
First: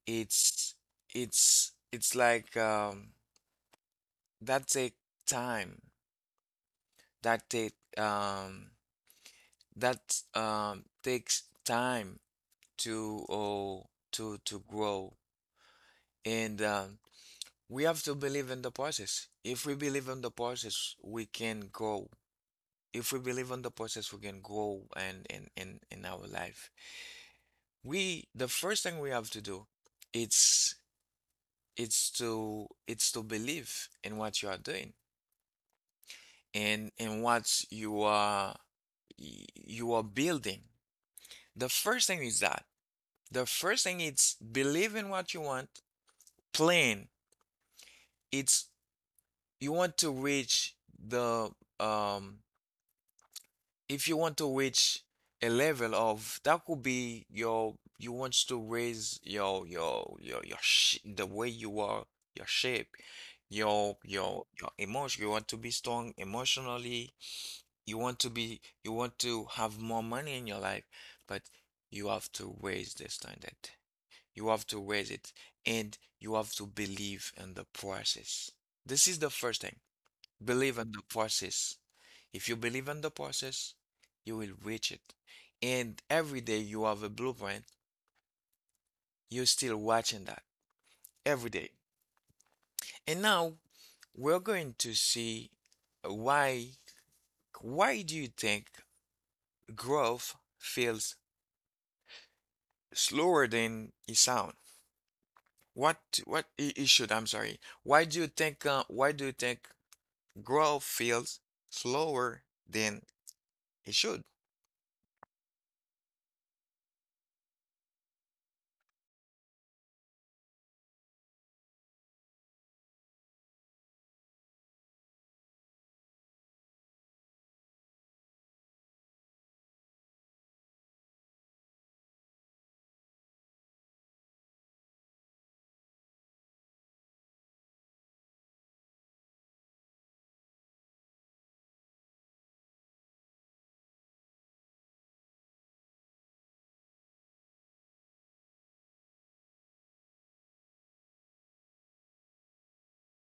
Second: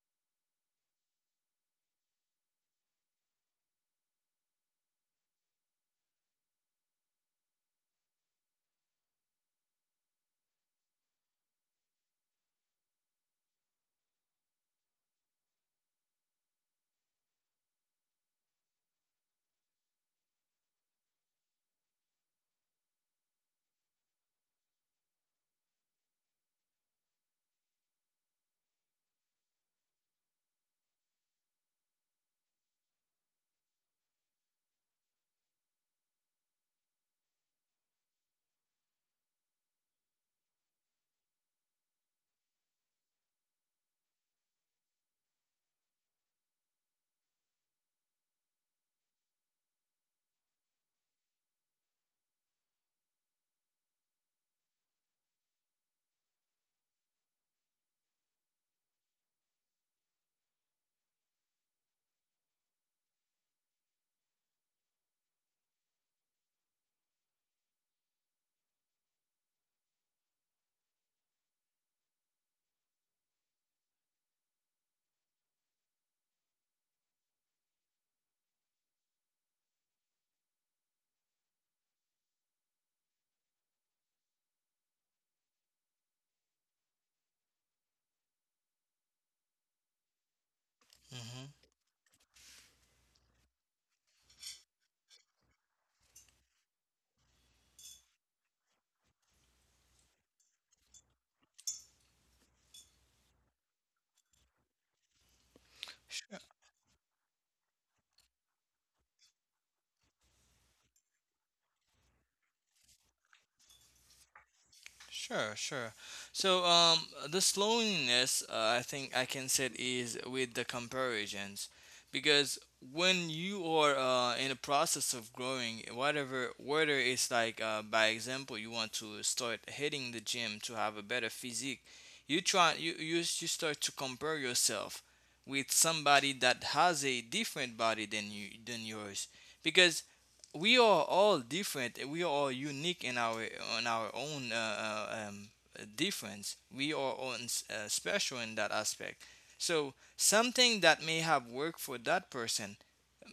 It's it's like that take time. That take um, that takes time to oh, to to grow. And we have to believe in the process. If we believe in the process, we can grow. If we believe in the process, we can grow and in our life. We the first thing we have to do, it's it's to believe in what you are doing and in what you are building. The first thing is that. The first thing is believe in what you want, plan. It's you want to reach the um if you want to reach a level of that could be you want to raise your sh the way you are your shape your emotion, you want to be strong emotionally, you want to be you want to have more money in your life, but you have to raise the standard, you have to raise it, and you have to believe in the process. This is the first thing. Believe in the process. If you believe in the process, you will reach it. And every day you have a blueprint, you're still watching that every
Hmm.
day. And now we're going to see why why do you think growth feels slower than it sounds? What what I- it should, I'm sorry. Why do you think growth feels slower than it should?
Sure, sure. So, the slowness, I think I can say, it is with the comparisons, because when you are in the process of growing, whatever, whether it's like by example, you want to start hitting the gym to have a better physique. You try, you start to compare yourself with somebody that has a different body than you, than yours, because we are all different. We are all unique in our, on our own difference. We are all special in that aspect. So something that may have worked for that person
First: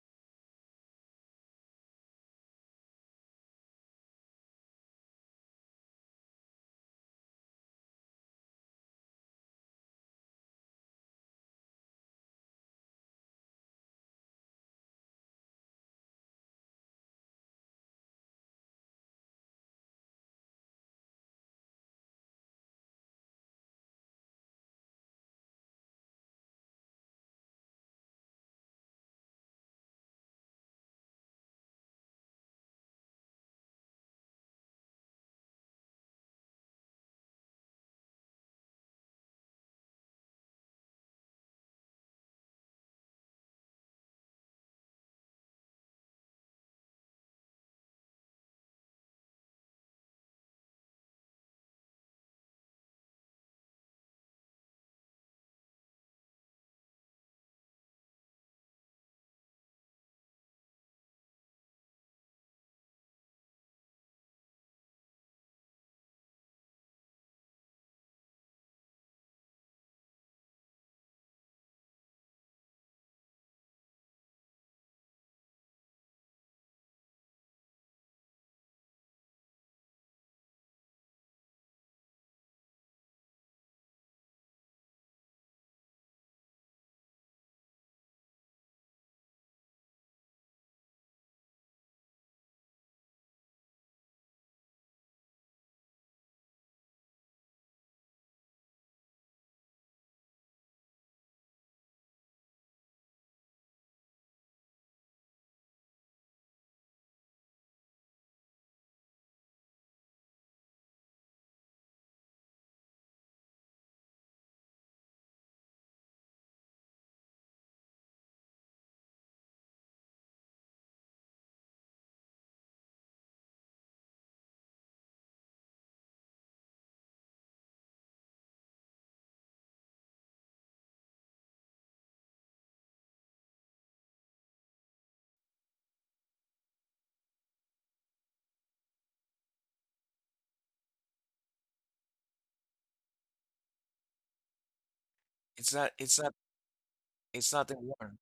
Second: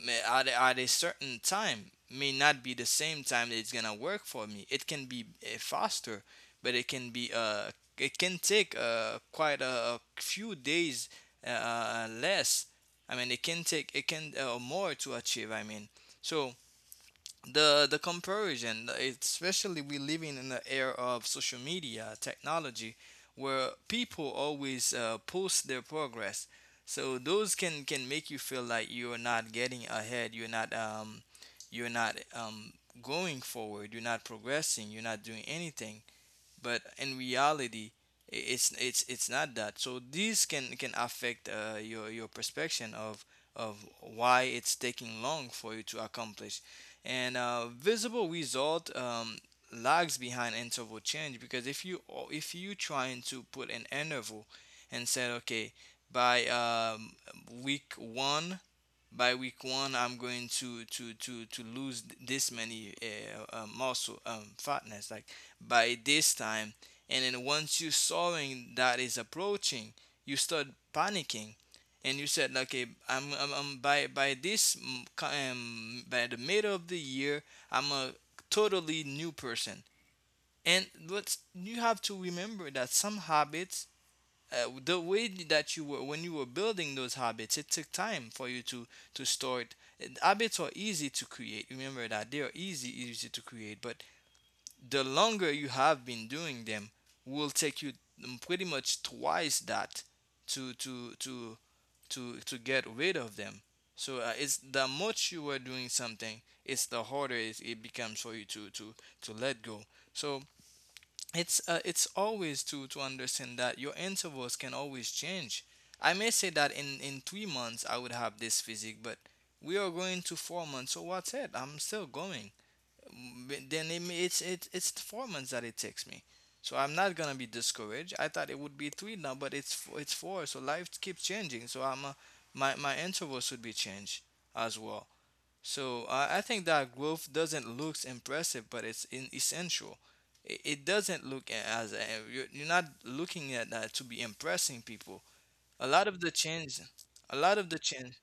may, at a certain time, may not be the same time that it's gonna work for me. It can be faster, but it can be it can take quite a few days less. I mean, it can more to achieve. I mean, so the comparison, especially we living in the era of social media technology, where people always post their progress, so those can make you feel like you're not getting ahead, you're not going forward, you're not progressing, you're not doing anything. But in reality, it's not that. So these can affect your perception of why it's taking long for you to accomplish. And visible result lags behind interval change, because if you, if you trying to put an interval and said okay, by week one, I'm going to lose this many muscle fatness, like by this time. And then once you sawing that is approaching, you start panicking, and you said okay, I'm by this by the middle of the year I'm a totally new person. And but you have to remember that some habits, the way that you were when you were building those habits, it took time for you to start. And habits are easy to create, remember that, they are easy to create, but the longer you have been doing them, will take you, pretty much twice that to to to to get rid of them. So it's the much you are doing something, it's the harder it becomes for you to let go. So it's always to understand that your intervals can always change. I may say that in 3 months I would have this physique, but we are going to 4 months. So what's it? I'm still going. Mm, but Then it's the 4 months that it takes me. So I'm not gonna be discouraged. I thought it would be three now, but it's four. So life keeps changing. So I'm my my intervals should be changed as well. So I think that growth doesn't look impressive, but it's in essential. It doesn't look as a, you're not looking at that to be impressing people.
It's
A
not
lot of the change, a
it's
lot of
not a
the change,
war.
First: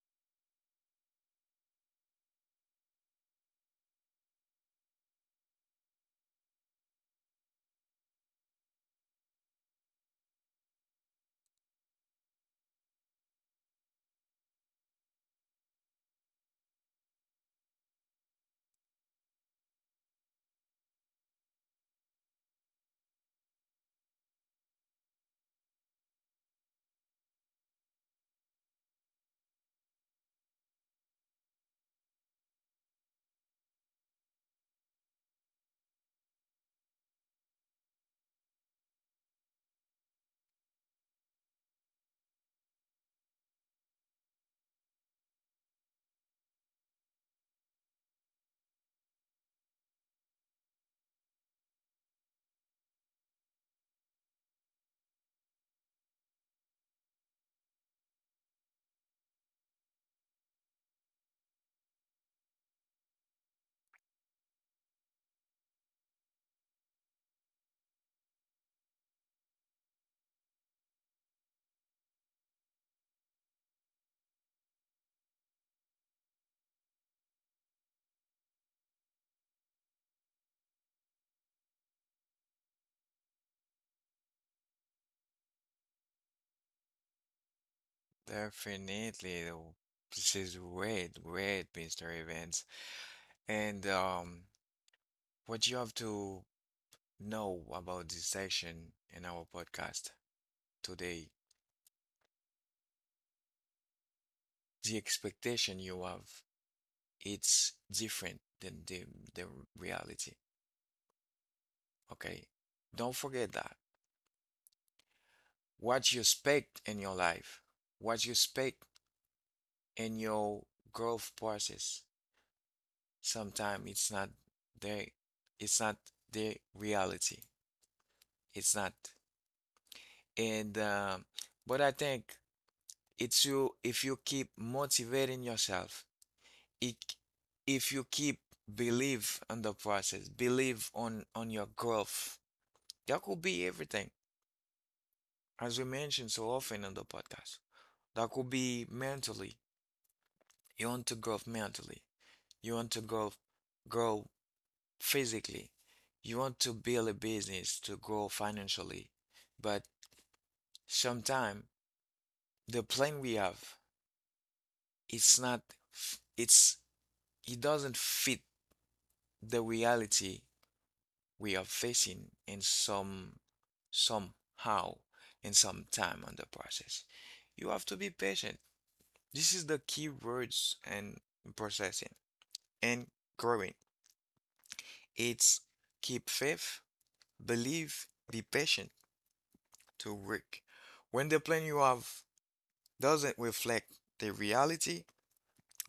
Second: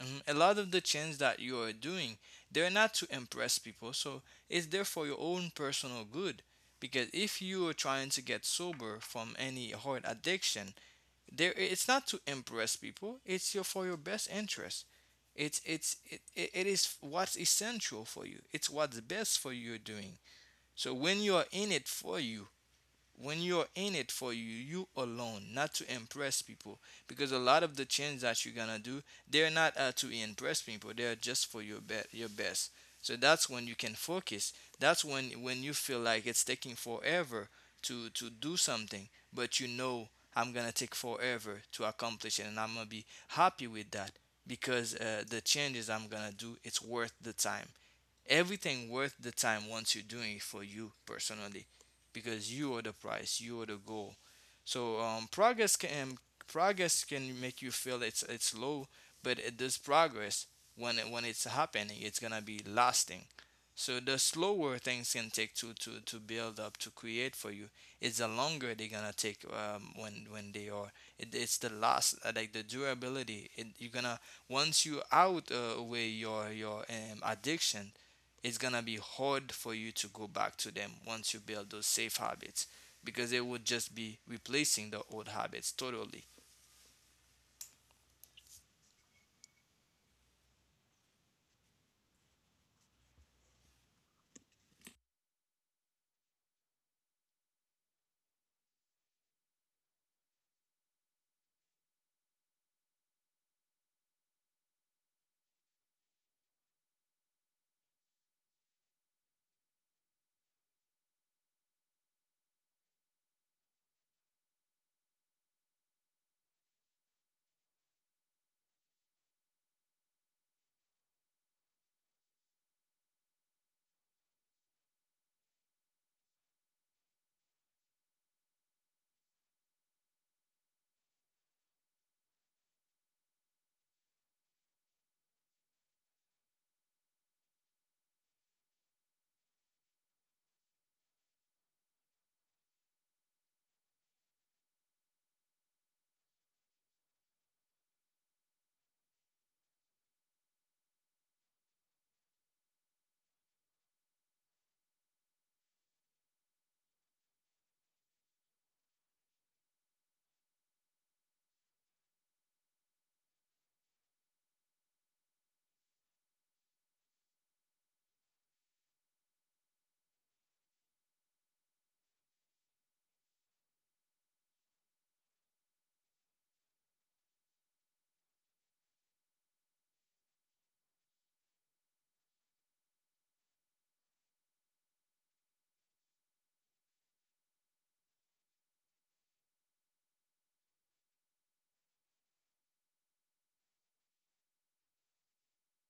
mhm, a lot of the change that you are doing, they're not to impress people. So it's there for your own personal good. Because if you are trying to get sober from any hard addiction, there, it's not to impress people, it's your for your best interest. It's it it is what's essential for you, it's what's best for you doing. So when you're in it for you, when you're in it for you, you alone, not to impress people. Because a lot of the changes that you're gonna do, they're not to impress people. They're just for your your best. So that's when you can focus. That's when you feel like it's taking forever to do something, but you know, I'm gonna take forever to accomplish it, and I'm gonna be happy with that, because the changes I'm gonna do, it's worth the time. Everything worth the time once you're doing it for you personally, because you are the prize, you are the goal. So progress can make you feel it's low, but this progress, when it, when it's happening, it's gonna be lasting. So the slower things can take to build up to create for you, it's the longer they're gonna take when they are, it's the last like the durability, it, you're gonna, once you out away your addiction, it's gonna be hard for you to go back to them once you build those safe habits, because they would just be replacing the old habits totally.
Definitely. Though. This is great, great, Mr. Evans. And what you have to know about this section in our podcast today, the expectation you have, it's different than the reality. Okay? Don't forget that. What you expect in your life, what you expect in your growth process, sometimes it's not there, it's not the reality. It's not. And but I think it's you if you keep motivating yourself, it, if you keep believe on the process, believe on your growth. That could be everything, as we mentioned so often on the podcast. That could be mentally. You want to grow mentally. You want to grow physically. You want to build a business to grow financially. But sometimes the plan we have, it's not. It's it doesn't fit the reality we are facing in some somehow in some time on the process. You have to be patient. This is the key words and processing and growing. It's keep faith, believe, be patient to work. When the plan you have doesn't reflect the reality,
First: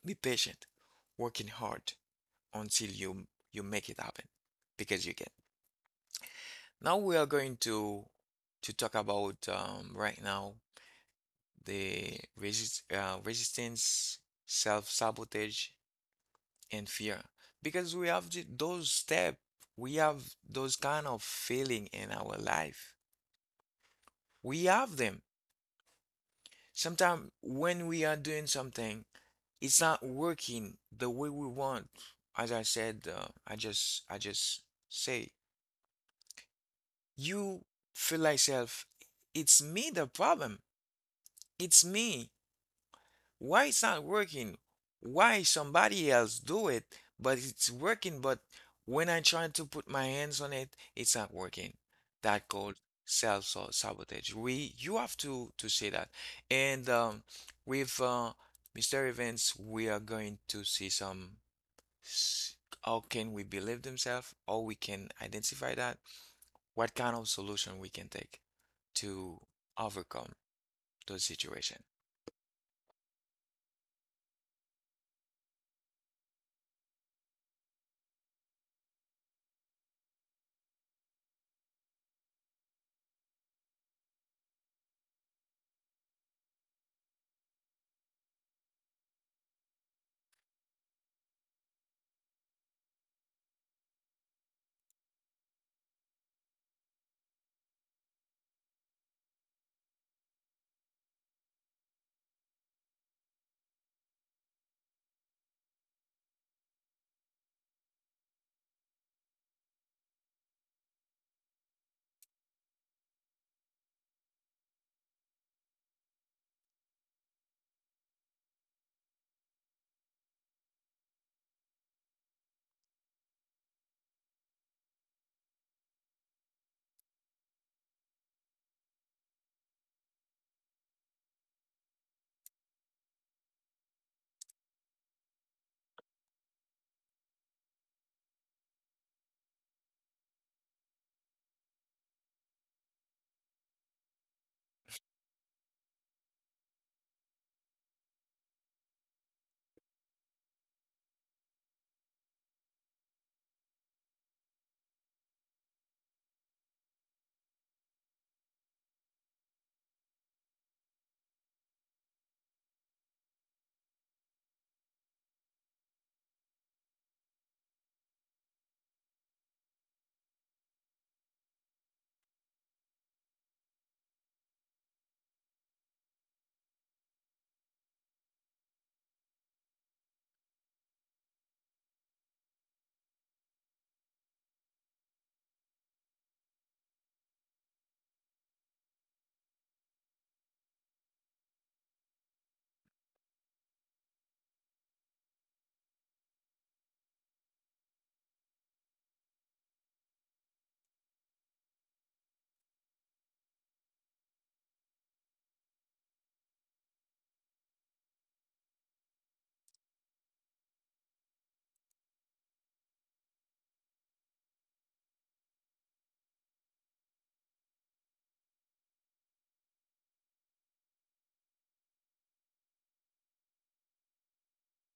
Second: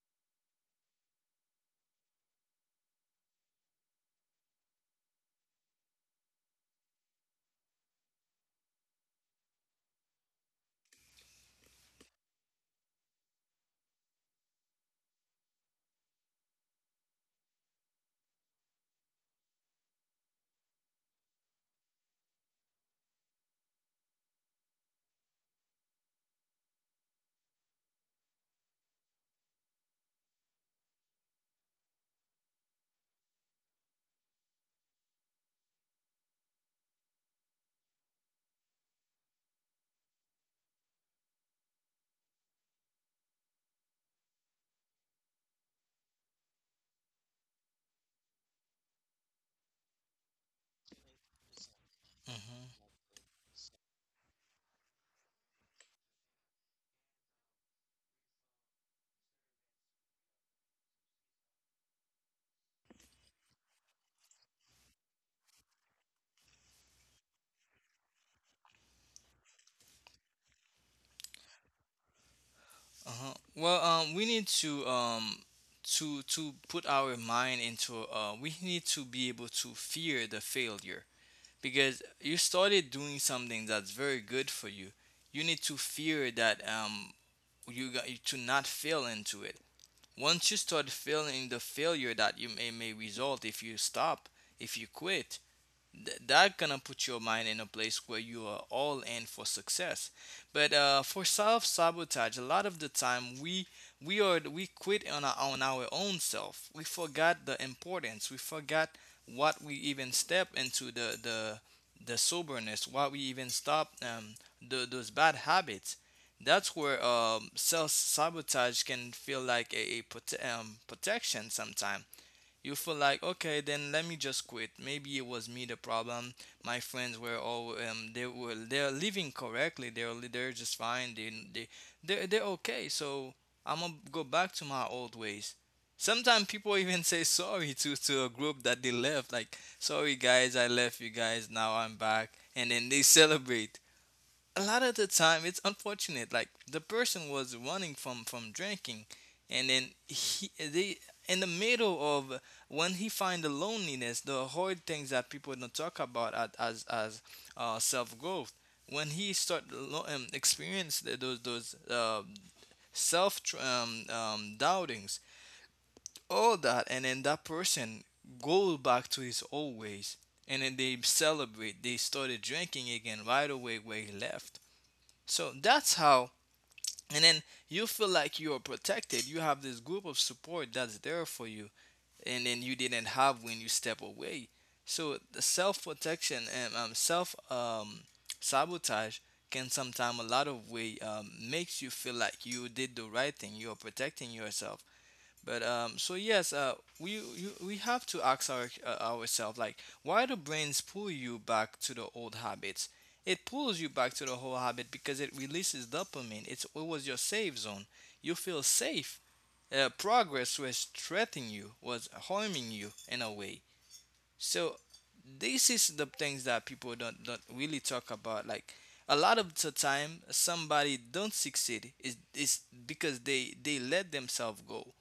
be patient, working hard until you make it happen because you can. Now we are going to talk about right now the resistance, self-sabotage, and fear. Because we have those step, we have those kind of feeling in our life. We have them. Sometimes when we are doing something, it's not working the way we want. As I said, I just say you feel like self. It's me the problem. It's me. Why it's not working? Why somebody else do it, but it's working, but when I try to put my hands on it, it's not working. That called
Uh
self-sabotage. We you have to say that. And with Mr. Events, we are going to see s- how can we believe themselves, or we can identify that, what kind of solution we can take to overcome those situation.
huh. Well, we need to put our mind into we need to be able to fear the failure, because you started doing something that's very good for you. You need to fear that you got you to not fail into it. Once you start feeling the failure that may result if you stop, if you quit, that gonna put your mind in a place where you are all in for success. But for self sabotage, a lot of the time, we quit on our own self. We forgot the importance. We forgot what we even step into the soberness. What we even stop those bad habits. That's where self sabotage can feel like a protection. Sometimes you feel like okay, then let me just quit, maybe it was me the problem. My friends were all they were, they're living correctly, they're they're just fine, they're okay. So I'm gonna go back to my old ways. Sometimes people even say sorry to a group that they left, like sorry guys, I left you guys, now I'm back, and then they celebrate. A lot of the time it's unfortunate, like the person was running from drinking, and then he they, in the middle of, when he find the loneliness, the hard things that people don't talk about as self growth, when he start experience those doubtings, all that, and then that person go back to his old ways, and then they celebrate, they started drinking again right away where he left. So that's how, and then you feel like you are protected. You have this group of support that's there for you, and then you didn't have when you step away. So the self protection and self sabotage can sometimes a lot of way makes you feel like you did the right thing. You are protecting yourself, but so yes, we have to ask ourselves like, why do brains pull you back to the old habits? It pulls you back to the whole habit because it releases dopamine. It was your safe zone. You feel safe. Progress was threatening you, was harming you in a way. So this is the things that people don't really talk about. Like a lot of the time, somebody don't succeed is because they let themselves go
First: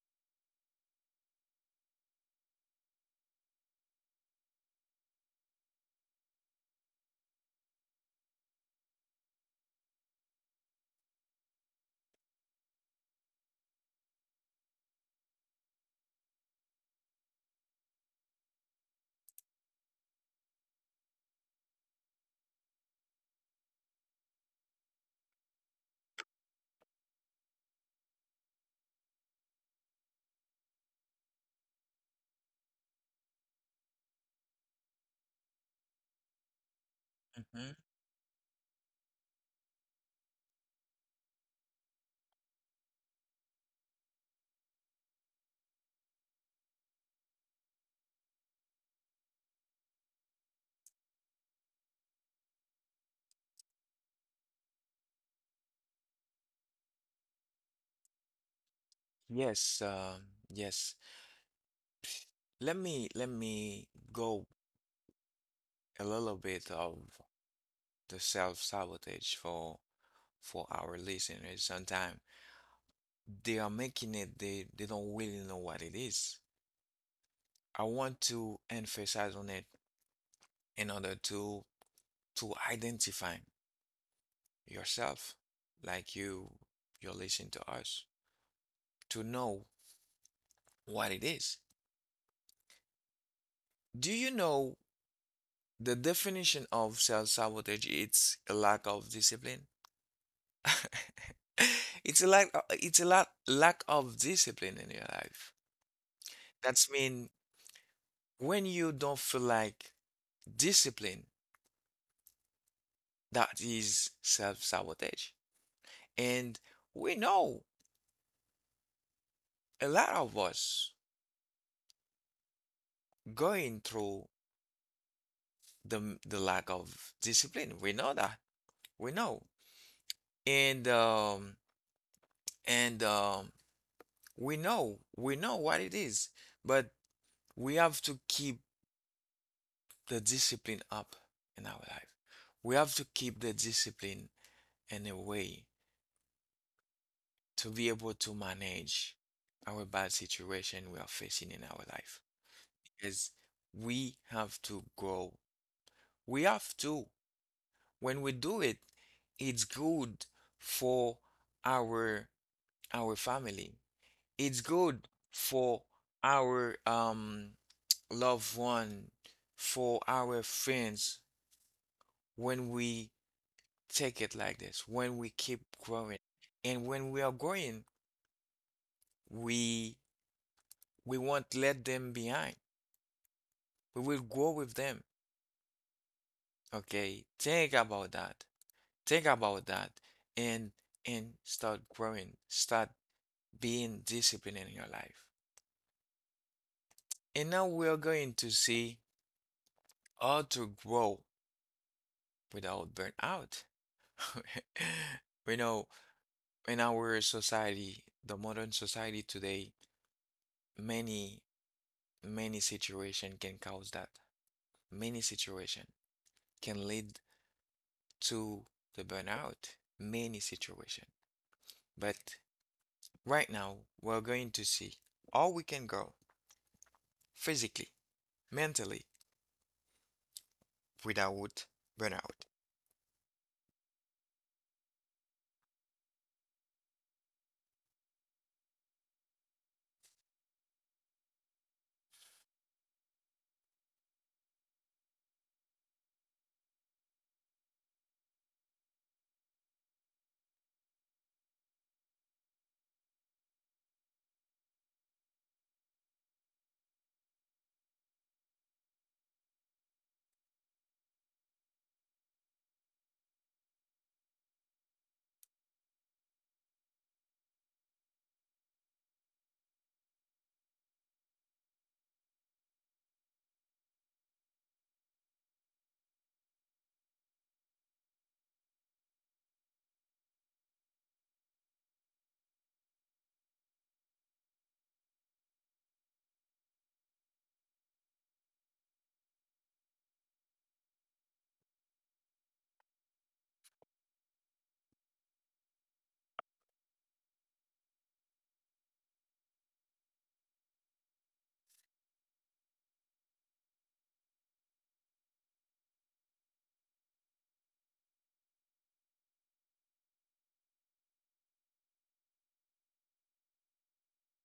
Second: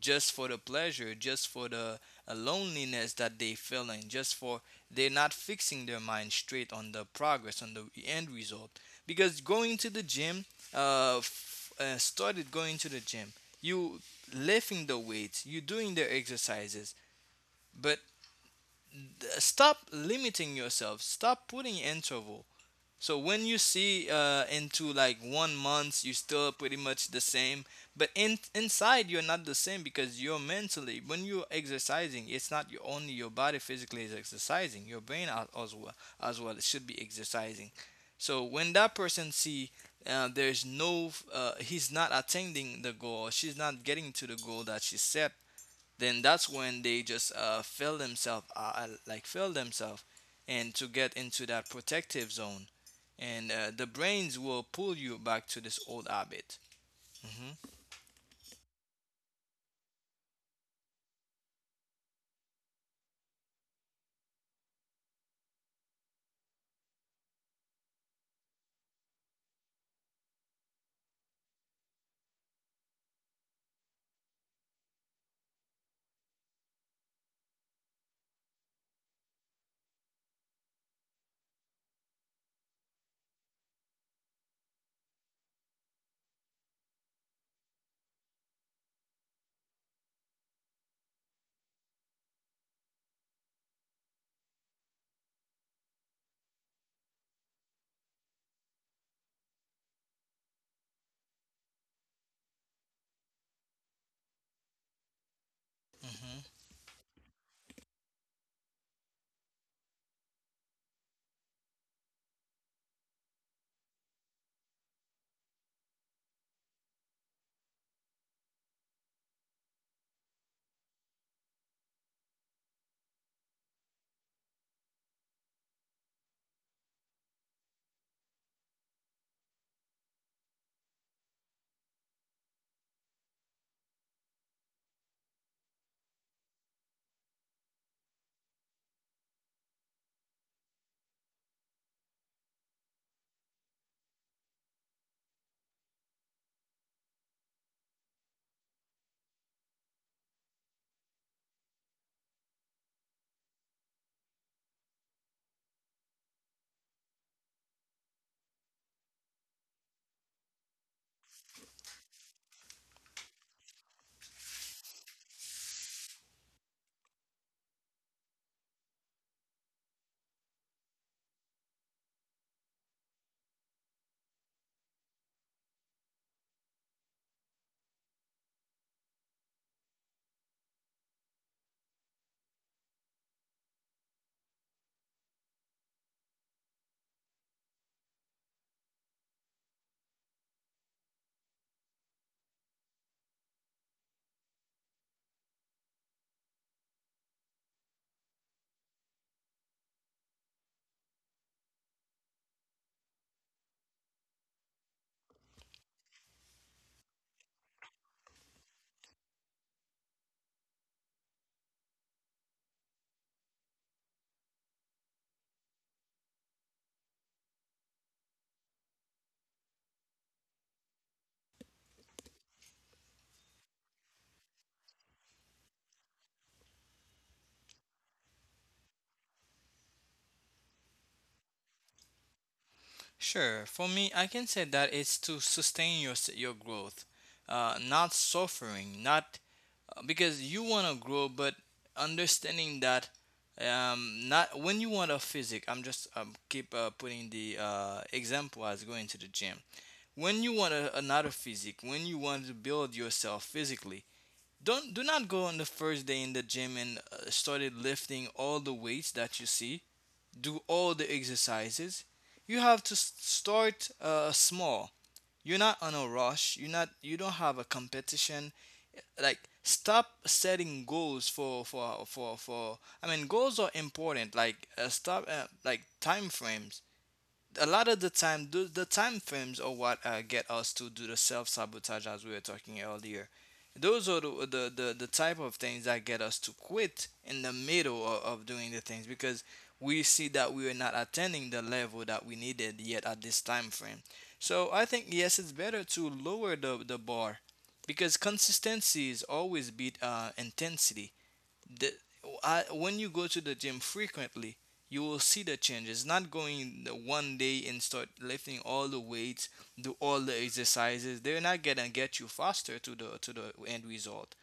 just for the pleasure, just for the loneliness that they feeling, just for, they're not fixing their mind straight on the progress, on the end result. Because going to the gym, started going to the gym, you lifting the weights, you doing the exercises, but stop limiting yourself, stop putting interval, so when you see into like one month, you're still pretty much the same, but in inside you're not the same, because you're mentally, when you're exercising, it's not your, only your body physically is exercising, your brain well as well it should be exercising.
Mhm.
So when that person see there's no, he's not attaining the goal, she's not getting to the goal that she set, then that's when they just feel themselves like fill themselves and to get into that protective zone and the brains will pull you back to this old habit.
Yes, yes. Let me go a little bit of the self-sabotage for our listeners. Sometimes they are making it, they don't really know what it is. I want to emphasize on it in order to identify yourself, like you're listening to us, to know what it is. Do you know the definition of self sabotage? It's a lack of discipline. It's a lack. Lack of discipline in your life.
Hmm.
That's mean when you don't feel like discipline, that is self sabotage. And we know a lot of us going through the lack of discipline. We know that. We know. And um and we know what it is, but we have to keep the discipline up in our life. We have to keep the discipline in a way to be able to manage our bad situation we are facing in our life. Because we have to grow. We have to. When we do it, it's good for our our family. It's good for our loved one, for our friends when we take it like this, when we keep growing. And when we are growing, we we won't let them behind. We will grow with them. Okay? Think about that. Think about that and start growing. Start being disciplined in your life. And now we are going to see how to grow without burnout. We know in our society, the modern society today, many, many situation can cause that. Many situation can lead to the burnout. Many situation. But right now, we're going to see how we can grow physically, mentally, without burnout.
Sure. For me, I can say that it's to sustain your growth, not suffering, not, because you want to grow, but understanding that not when you want a physic. I'm just keep putting the example as going to the gym. When you want a, another physique, when you want to build yourself physically, don't do not go on the first day in the gym and started lifting all the weights that you see, do all the exercises. You have to start small. You're not on a rush. You're not. You don't have a competition. Like stop setting goals for. I mean, goals are important. Like stop like time frames, a lot of the time the time frames are what get us to do the self-sabotage as we were talking earlier. Those are the type of things that get us to quit in the middle of doing the things because we see that we are not attaining the level that we needed yet at this time frame. So I think yes, it's better to lower the bar, because consistency is always beat intensity. the, when you go to the gym frequently you will see the changes, not going the one day and start lifting all the weights, do all the exercises. They're not gonna get you faster to the end result.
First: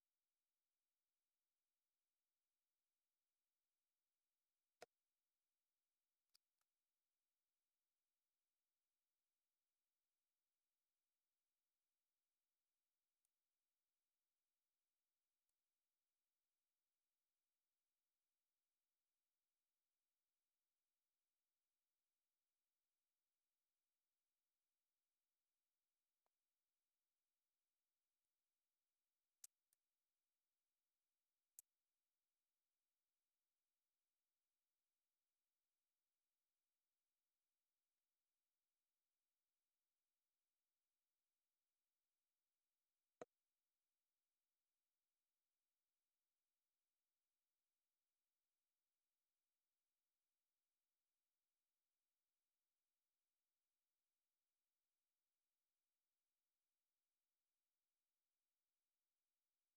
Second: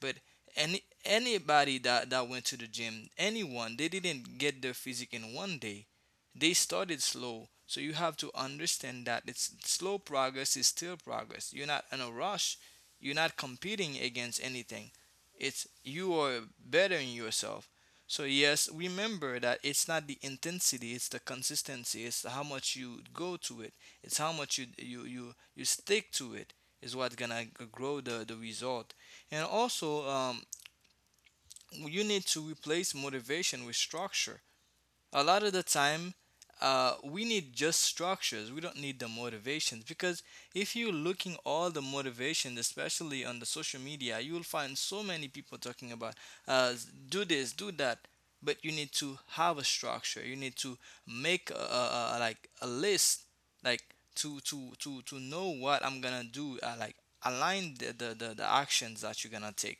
But anybody that went to the gym, anyone, they didn't get their physique in one day. They started slow. So you have to understand that it's slow progress is still progress. You're not in a rush. You're not competing against anything. It's you are bettering yourself. So yes, remember that it's not the intensity, it's the consistency, it's how much you go to it, it's how much you stick to it is what's gonna grow the result. And also, you need to replace motivation with structure. A lot of the time, we need just structures. We don't need the motivations, because if you're looking all the motivations, especially on the social media, you will find so many people talking about uh, do this, do that. But you need to have a structure. You need to make like a list, like to know what I'm gonna do. Like align the actions that you're gonna take.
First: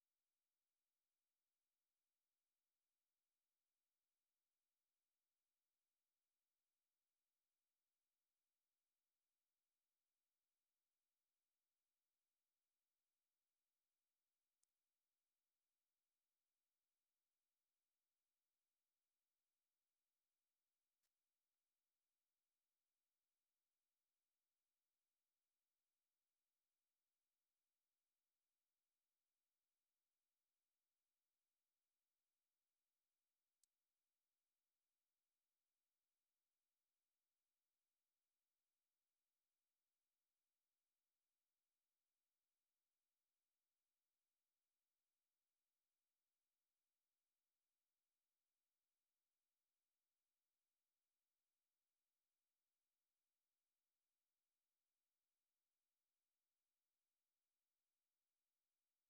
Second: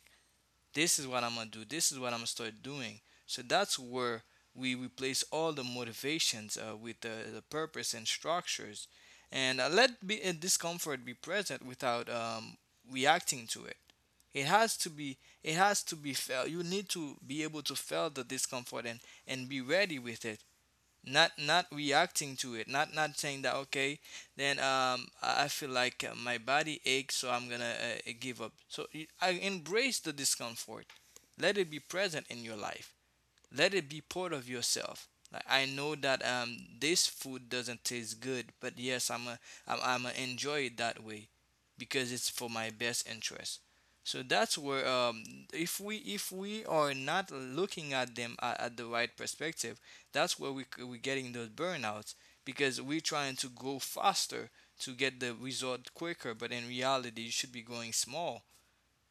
This is what I'm gonna do. This is what I'm gonna start doing. So that's where we replace all the motivations with the purpose and structures, and let be discomfort be present without reacting to it. It has to be. It has to be felt. You need to be able to feel the discomfort and be ready with it, not reacting to it, not saying that okay, then I feel like my body aches, so I'm gonna give up. So I embrace the discomfort, let it be present in your life, let it be part of yourself. Like I know that this food doesn't taste good, but yes, I'm a, I'm a enjoy it that way because it's for my best interest. So that's where if we, if we are not looking at them at the right perspective, that's where we're getting those burnouts, because we're trying to go faster to get the result quicker, but in reality, you should be going small,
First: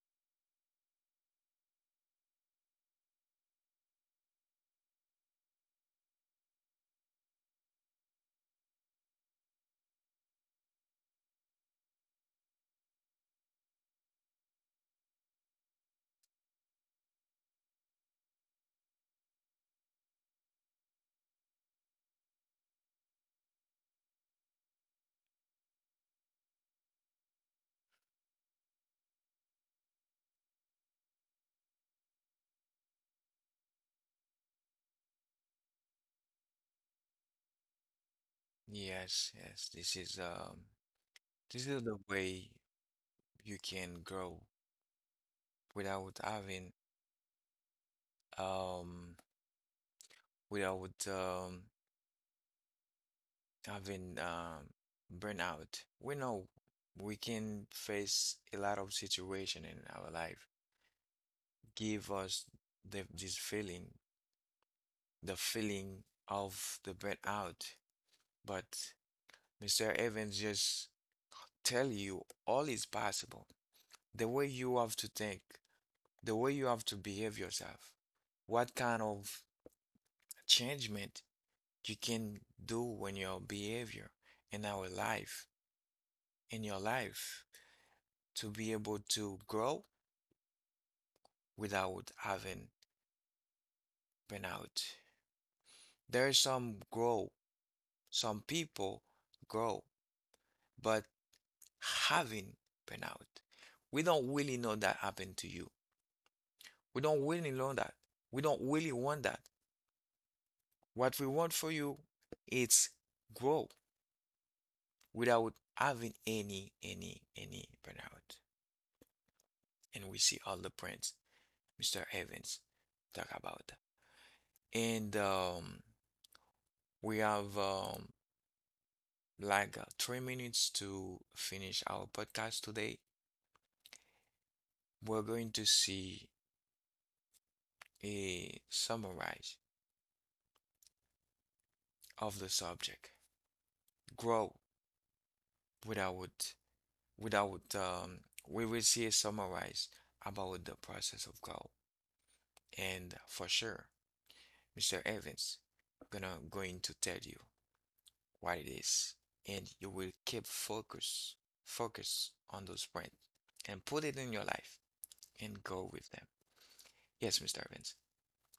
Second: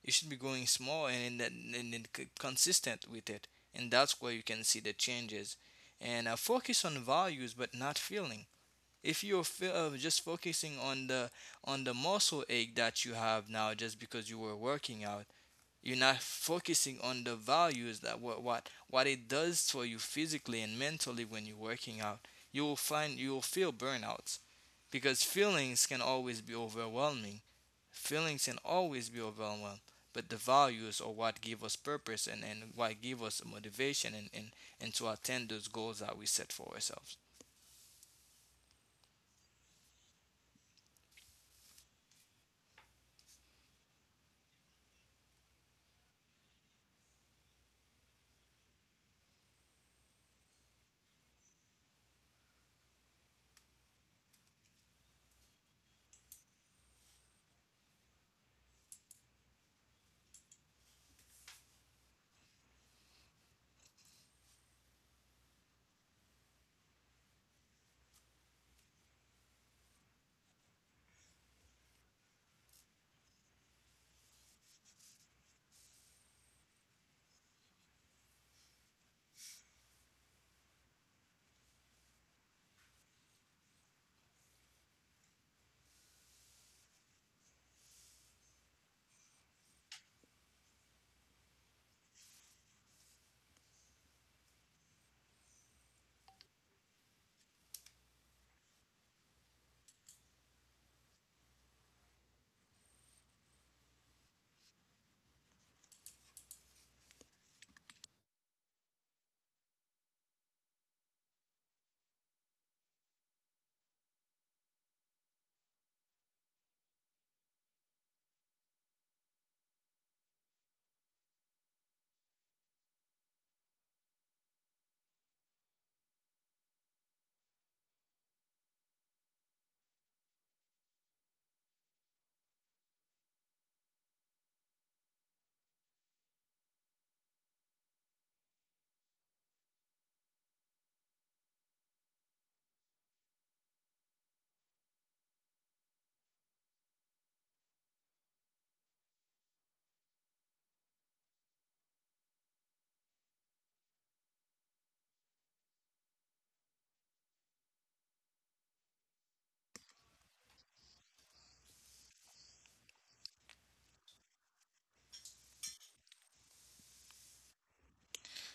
you should be growing small and and then consistent with it, and that's where you can see the changes. And focus on values, but not feeling. If you're just focusing on the muscle ache that you have now, just because you were working out, you're not focusing on the values, that what it does for you physically and mentally when you're working out. You will find, you will feel burnouts because feelings can always be overwhelming. Feelings can always be overwhelmed, but the values are what give us purpose and what give us motivation, and to attain those goals that we set for ourselves.
Yes, yes, this is the way you can grow without having um, without having burnout. We know we can face a lot of situation in our life, give us this feeling, the feeling of the burnout. But Mr. Evans just tell you all is possible. The way you have to think, the way you have to behave yourself, what kind of changement you can do in your behavior, in our life, in your life, to be able to grow without having burnout. There's some grow, some people grow, but having burnout. We don't really know that happened to you. We don't really know that. We don't really want that. What we want for you is grow without having any burnout. And we see all the prints Mr. Evans talk about that. And we have 3 minutes to finish our podcast today, we're going to see a summarize of the subject. Grow without without we will see a summarize about the process of grow. And for sure, Mr. Evans gonna going to tell you what it is, and you will keep focus on those points and put it in your life and go with them. Yes, Mr. Evans.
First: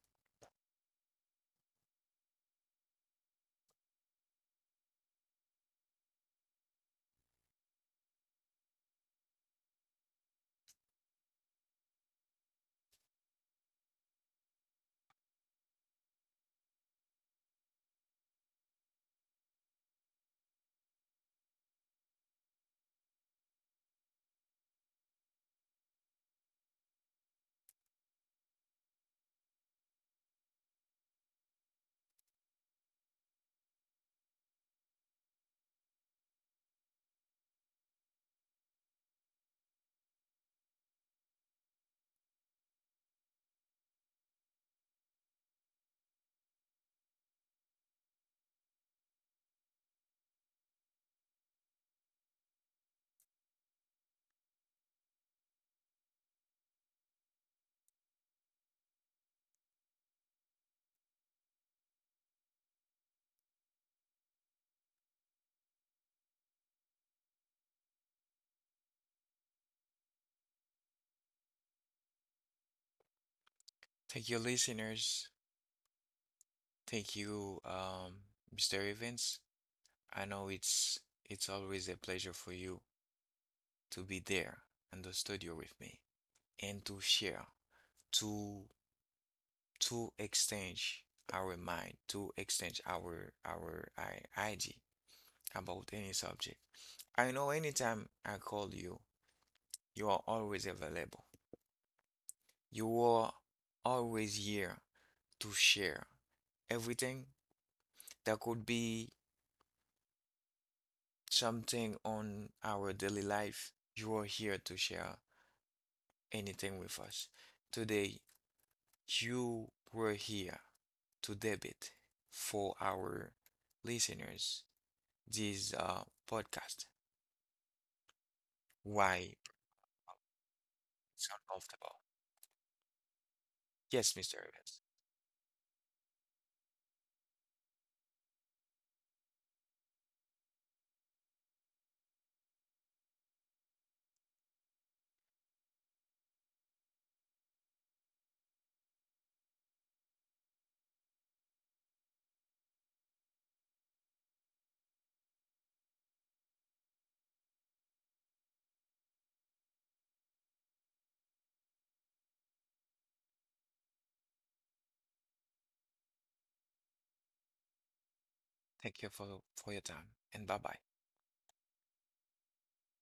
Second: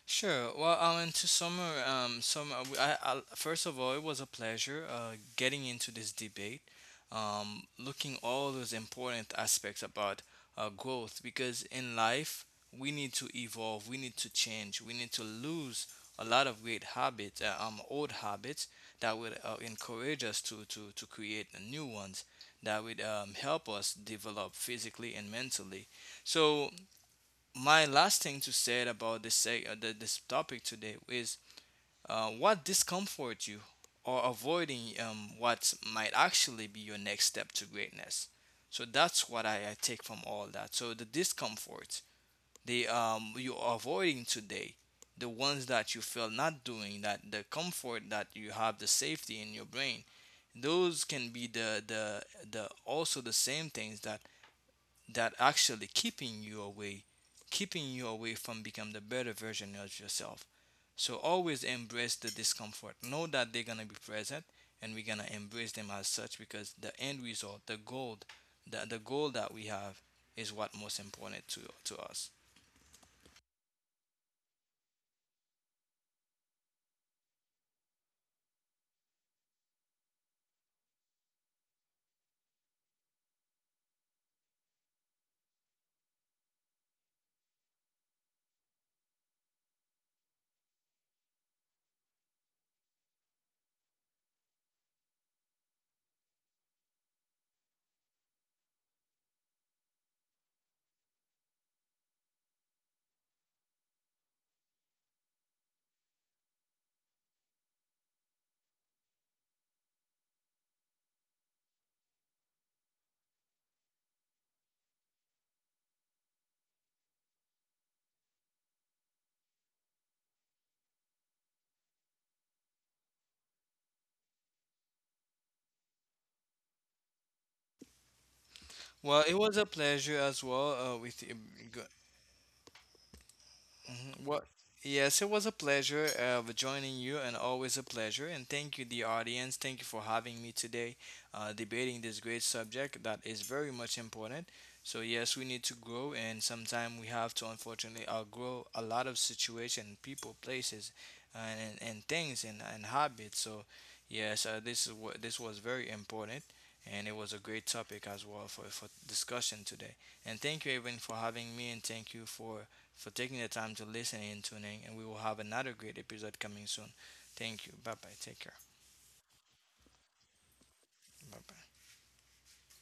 Sure. Well, Alan, to summer, summer. I, first of all, it was a pleasure getting into this debate, looking all those important aspects about growth. Because in life, we need to evolve, we need to change, we need to lose a lot of great habits, old habits that would encourage us to create new ones that would help us develop physically and mentally. So my last thing to say about this topic today is what discomforts you or avoiding what might actually be your next step to greatness. So that's what I take from all that. So the discomfort, the you're avoiding today, the ones that you feel not doing that, the comfort that you have, the safety in your brain, those can be the also the same things that that actually keeping you away, keeping you away from becoming the better version of yourself. So always embrace the discomfort, know that they're going to be present, and we're going to embrace them as such, because the end result, the goal, the goal that we have is what most important to us.
Thank you, listeners. Thank you, Mr. Evans. I know it's always a pleasure for you to be there in the studio with me and to share, to to exchange our mind, to exchange idea about any subject. I know anytime I call you, you are always available. You are always here to share everything that could be something on our daily life, you are here to share anything with us. Today, you were here to debate for our listeners this podcast.
Well, it
Why
was a pleasure as well with
it's
you.
uncomfortable? Yes,
Mhm.
Mr.
Well,
Evans.
yes, it was a pleasure of joining you, and always a pleasure. And thank you, the audience. Thank you for having me today, debating this great subject that is very much important. So yes, we need to grow, and sometimes we have to unfortunately outgrow a lot of situation, people, places, and things and habits. So yes, this is what, this was very important. And it was a great topic as well for discussion today. And thank you, everyone, for having me. And thank you for taking the time to listen and tuning. And we will have another great episode coming soon. Thank you. Bye bye. Take care.
Thank you for your time and bye bye.
Bye bye.